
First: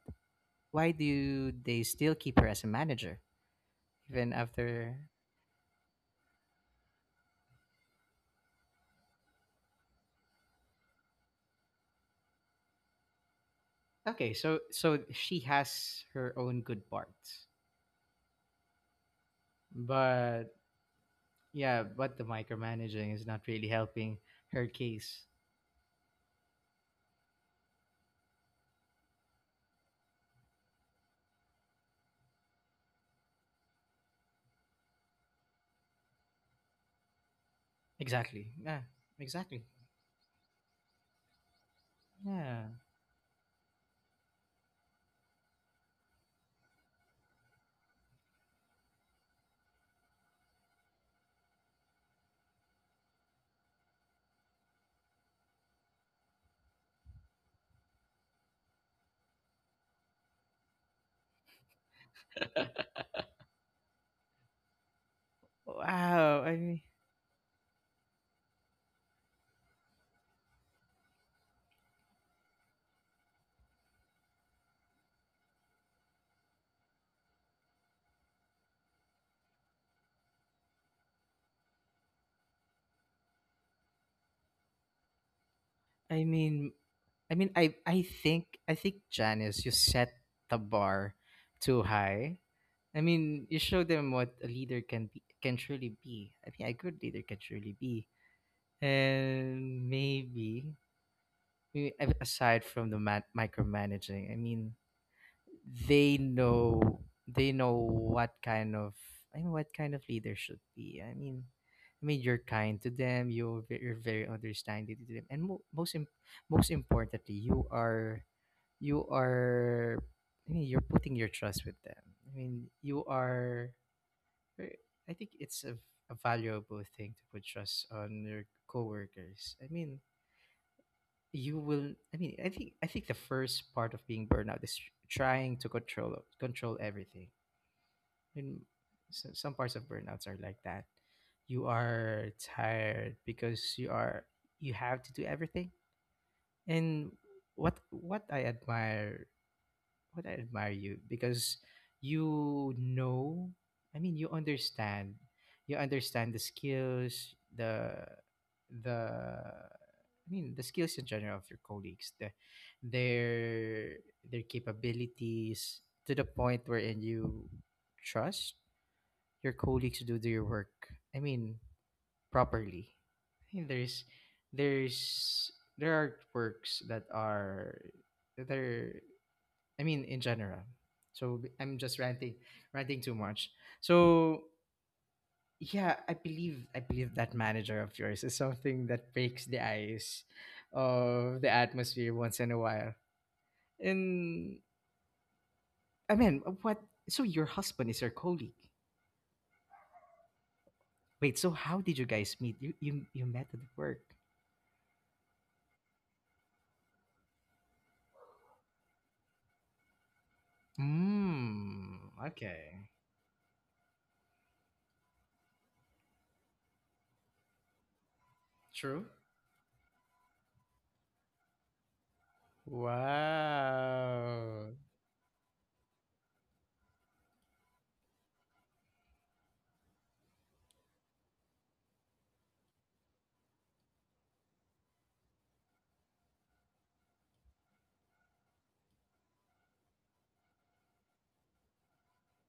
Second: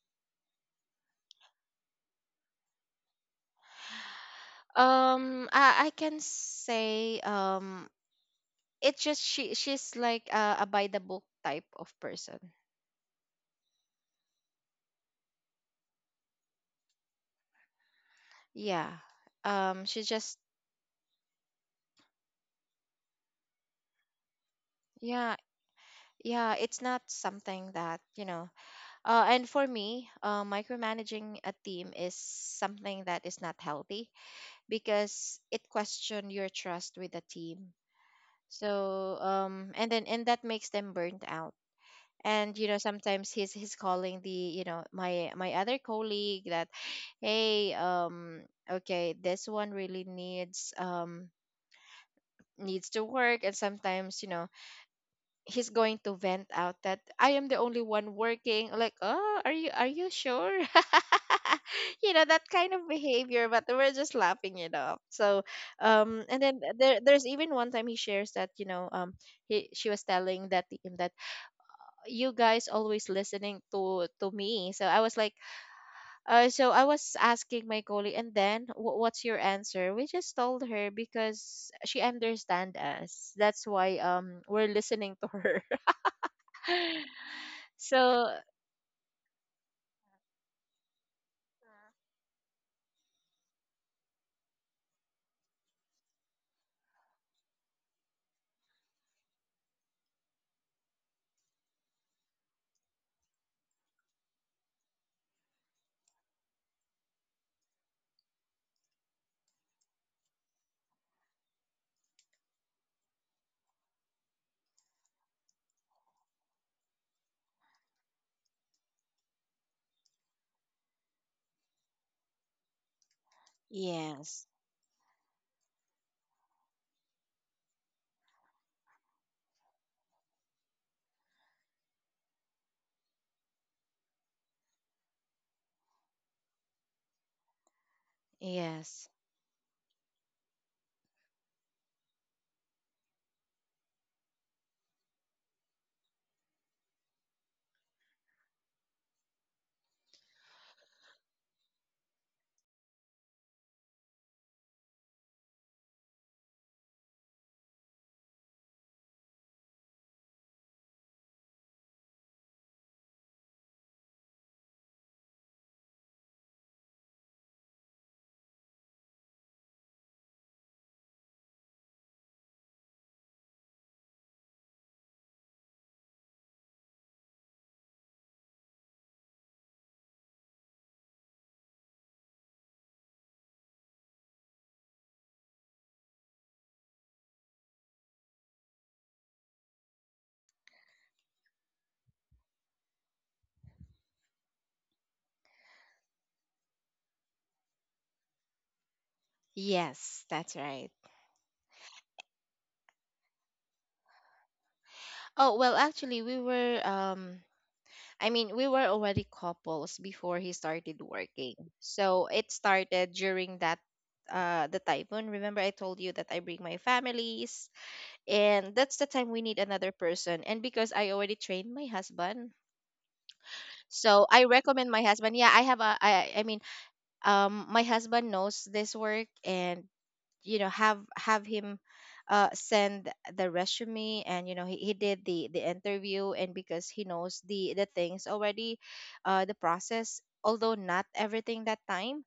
[SPEAKER 1] why do they still keep her as a manager even after?
[SPEAKER 2] Um, I, I can say, um, it's just she she's like a, a by the book type of person.
[SPEAKER 1] Okay, so so she has her own good parts,
[SPEAKER 2] Yeah. Um, she just…
[SPEAKER 1] but yeah, but the micromanaging is not really helping her case.
[SPEAKER 2] Yeah, yeah it's not something that, you know uh, and for me, uh, micromanaging a team is something that is not healthy because it question your trust with the team.
[SPEAKER 1] Exactly. Yeah.
[SPEAKER 2] So
[SPEAKER 1] Exactly.
[SPEAKER 2] um and then, and that makes them burnt out. And you
[SPEAKER 1] Yeah.
[SPEAKER 2] know, sometimes he's he's calling the, you know my my other colleague that, hey, um okay, this one really needs, um needs to work. And sometimes, you know, he's going to vent out that I am the only one working. Like, oh, are you, are you sure? You know, that kind of behavior, but we're just laughing it off. So, um, and
[SPEAKER 1] Wow. I
[SPEAKER 2] then
[SPEAKER 1] mean,
[SPEAKER 2] there there's even one time he shares that, you know, um he she was telling that team that, you guys always listening to to me. So I was like, uh, so I was asking my colleague, and then wh- what's your answer? We just told her, because she understand us. That's why, um we're listening to her.
[SPEAKER 1] I mean, I mean, I
[SPEAKER 2] So,
[SPEAKER 1] I think I think Janice, you set the bar too high. I mean, you show them what a leader can be, can truly be. I mean, a good leader can truly be, and maybe, maybe a- aside from the man- micromanaging, I mean, they know they know what kind of I mean what kind of leader should be. I mean, I mean you're kind to them. You're ve- you're very understanding to them, and mo- most im- most importantly, you are you are I mean you're putting your trust with them. I mean you are.
[SPEAKER 2] yes,
[SPEAKER 1] eh, I think it's a, a valuable thing to put trust on your coworkers. I mean, you will i mean i think i think the first part of being burnout is tr- trying to control control everything and
[SPEAKER 2] yes,
[SPEAKER 1] so, some parts of burnouts are like that you are tired because you are you have to do everything and what what i admire what I admire you because you know, I mean, you understand, you understand the skills, the the I mean, the skills in general of your colleagues, the, their their capabilities to the point wherein you trust your colleagues to do their work. I mean, properly. I think there's there's there are works that are that are I mean, in general. So i I'm just ranting, ranting too much. So yeah, I believe I believe that manager of yours is something that breaks the ice of the atmosphere once in a while. And I mean, what? So your husband is your colleague.
[SPEAKER 2] yes, that's right.
[SPEAKER 1] Wait, so how did you guys meet? You you, you met at work.
[SPEAKER 2] Oh, well, actually, we were, um, I mean, we were already couples before he started working.
[SPEAKER 1] Hmm.
[SPEAKER 2] So it
[SPEAKER 1] Okay.
[SPEAKER 2] started during that, uh, the typhoon. Remember, I told you that I bring my families, and
[SPEAKER 1] True.
[SPEAKER 2] that's the time we need another person. And because I already trained my husband, so I
[SPEAKER 1] Wow.
[SPEAKER 2] recommend my husband. Yeah, I have a, I, I mean, um, my husband knows this work. And you know, have have him uh, send the resume. And you know, he, he did the the interview. And because he knows the the things already, uh, the process, although not everything that time.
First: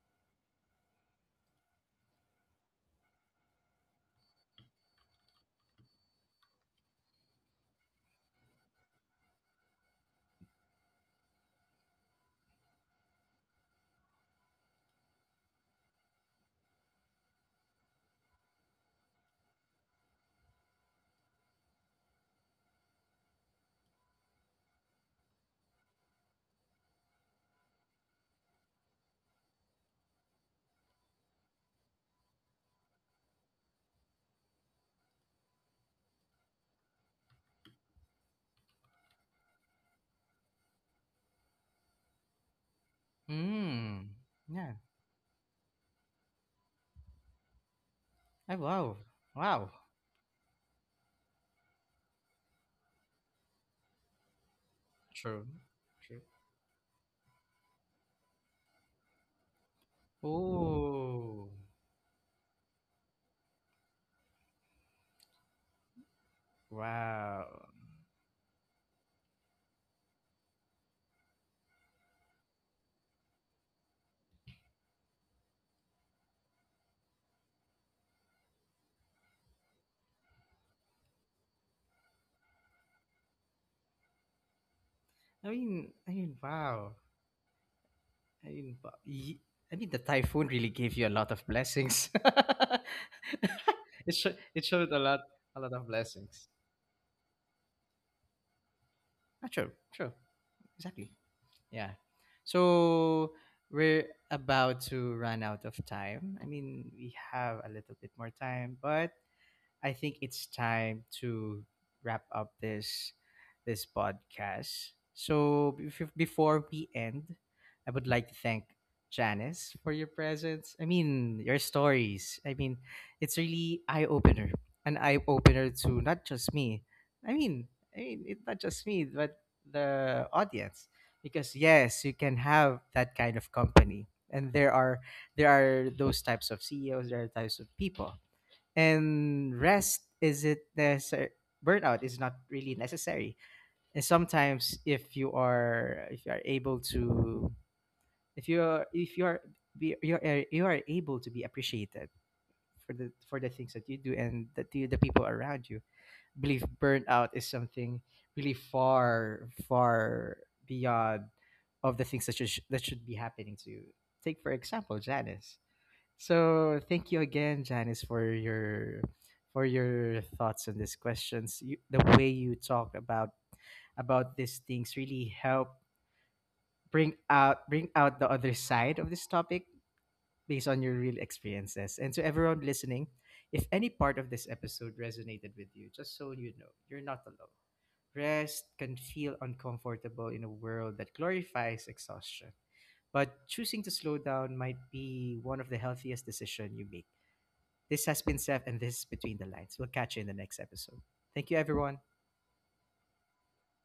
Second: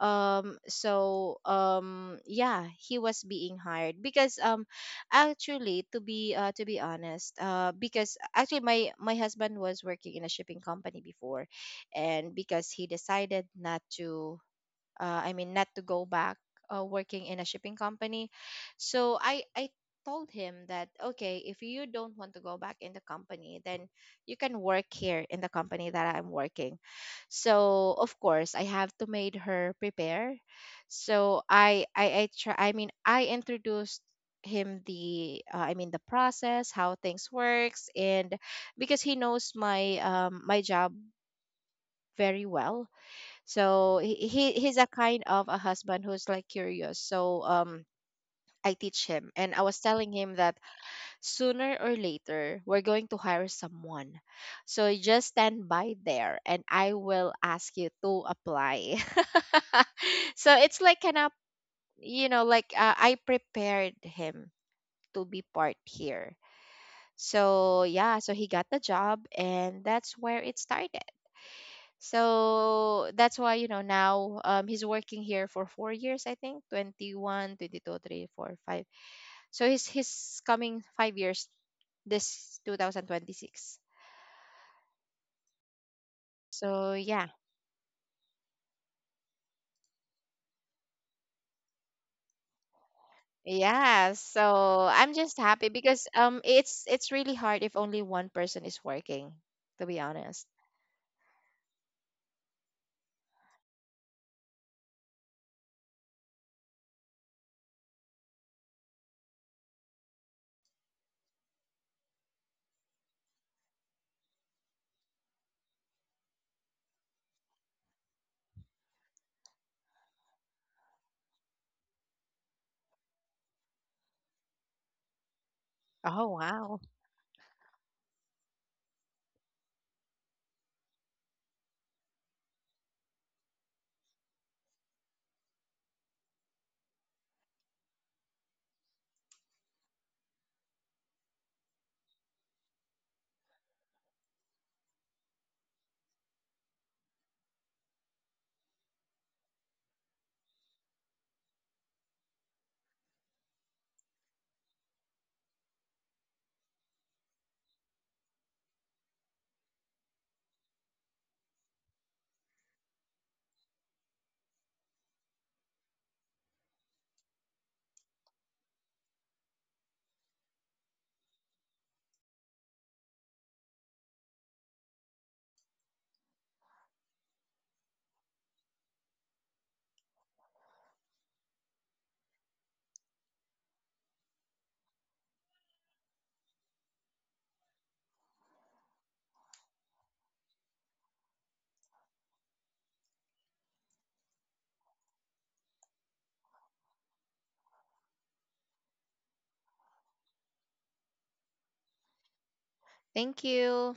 [SPEAKER 2] um so um Yeah, he was being hired because, um actually, to be uh to be honest, uh because actually my my husband was working in a shipping company before. And because he decided not to, uh, I mean, not to go back uh, working in a shipping company. So I, I told him that, okay, if you don't want to go back in the company, then you can work here in the company that I'm working. So, of course, I have to made her prepare. So I, I, I try, I mean, I introduced him the, uh, i mean the process, how things works. And because he knows my, um my job very well. So
[SPEAKER 1] Hmm.
[SPEAKER 2] he he-
[SPEAKER 1] Yeah.
[SPEAKER 2] he's a kind of a husband who's like curious. So um
[SPEAKER 1] I
[SPEAKER 2] I
[SPEAKER 1] wow.
[SPEAKER 2] teach him, and I
[SPEAKER 1] Wow.
[SPEAKER 2] was telling him that, sooner or later we're going to hire someone. So you just
[SPEAKER 1] True.
[SPEAKER 2] stand by
[SPEAKER 1] True.
[SPEAKER 2] there and I will ask you to apply. So it's like kind of,
[SPEAKER 1] Oh,
[SPEAKER 2] you know, like, uh, I prepared him to be part here.
[SPEAKER 1] wow.
[SPEAKER 2] So yeah, so he got the job, and that's where it started. So that's why, you know, now, um, he's working here for four years, I think twenty one twenty two three four five. So he's, he's coming five years this two thousand twenty-six.
[SPEAKER 1] I mean, I mean,
[SPEAKER 2] So
[SPEAKER 1] wow.
[SPEAKER 2] yeah,
[SPEAKER 1] I mean, bu- y- I mean, the typhoon really gave you a lot of blessings.
[SPEAKER 2] yeah.
[SPEAKER 1] it sho- it
[SPEAKER 2] So
[SPEAKER 1] showed a
[SPEAKER 2] I'm
[SPEAKER 1] lot,
[SPEAKER 2] just happy,
[SPEAKER 1] a lot of
[SPEAKER 2] because, um,
[SPEAKER 1] blessings.
[SPEAKER 2] it's it's really hard if only one person is working,
[SPEAKER 1] Ah, true,
[SPEAKER 2] to be
[SPEAKER 1] true,
[SPEAKER 2] honest.
[SPEAKER 1] exactly. Yeah. So we're about to run out of time. I mean, we have a little bit more time, but I think it's time to wrap up this this podcast. So bef- before we end, I would like to thank Janice for your presence. I mean, your stories. I mean, it's really eye opener, an eye opener to
[SPEAKER 2] Oh,
[SPEAKER 1] not just
[SPEAKER 2] wow!
[SPEAKER 1] me. I mean, I mean, it's not just me, but the audience. Because yes, you can have that kind of company, and there are there are those types of C E Os, there are types of people and rest isn't necessary burnout is not really necessary and sometimes if you are if you are able to if you are if you are be- you are, you are able to be appreciated for the for the things that you do and that the, the people around you I believe burnout is something really far far beyond of the things that should that should be happening to you take for example Janice, so thank you again, Janice, for your for your thoughts on these questions. You, the way you talk about about these things really help bring out bring out the other side of this topic based on your real experiences. And to everyone listening, if any part of this episode resonated with you, just so you know, you're not alone. Rest can feel uncomfortable in a world that glorifies exhaustion, but choosing to slow down might be one of the healthiest decisions you make. This has been Seth, and this is Between the Lines. We'll catch you in the next episode. Thank you, everyone.
[SPEAKER 2] Thank you.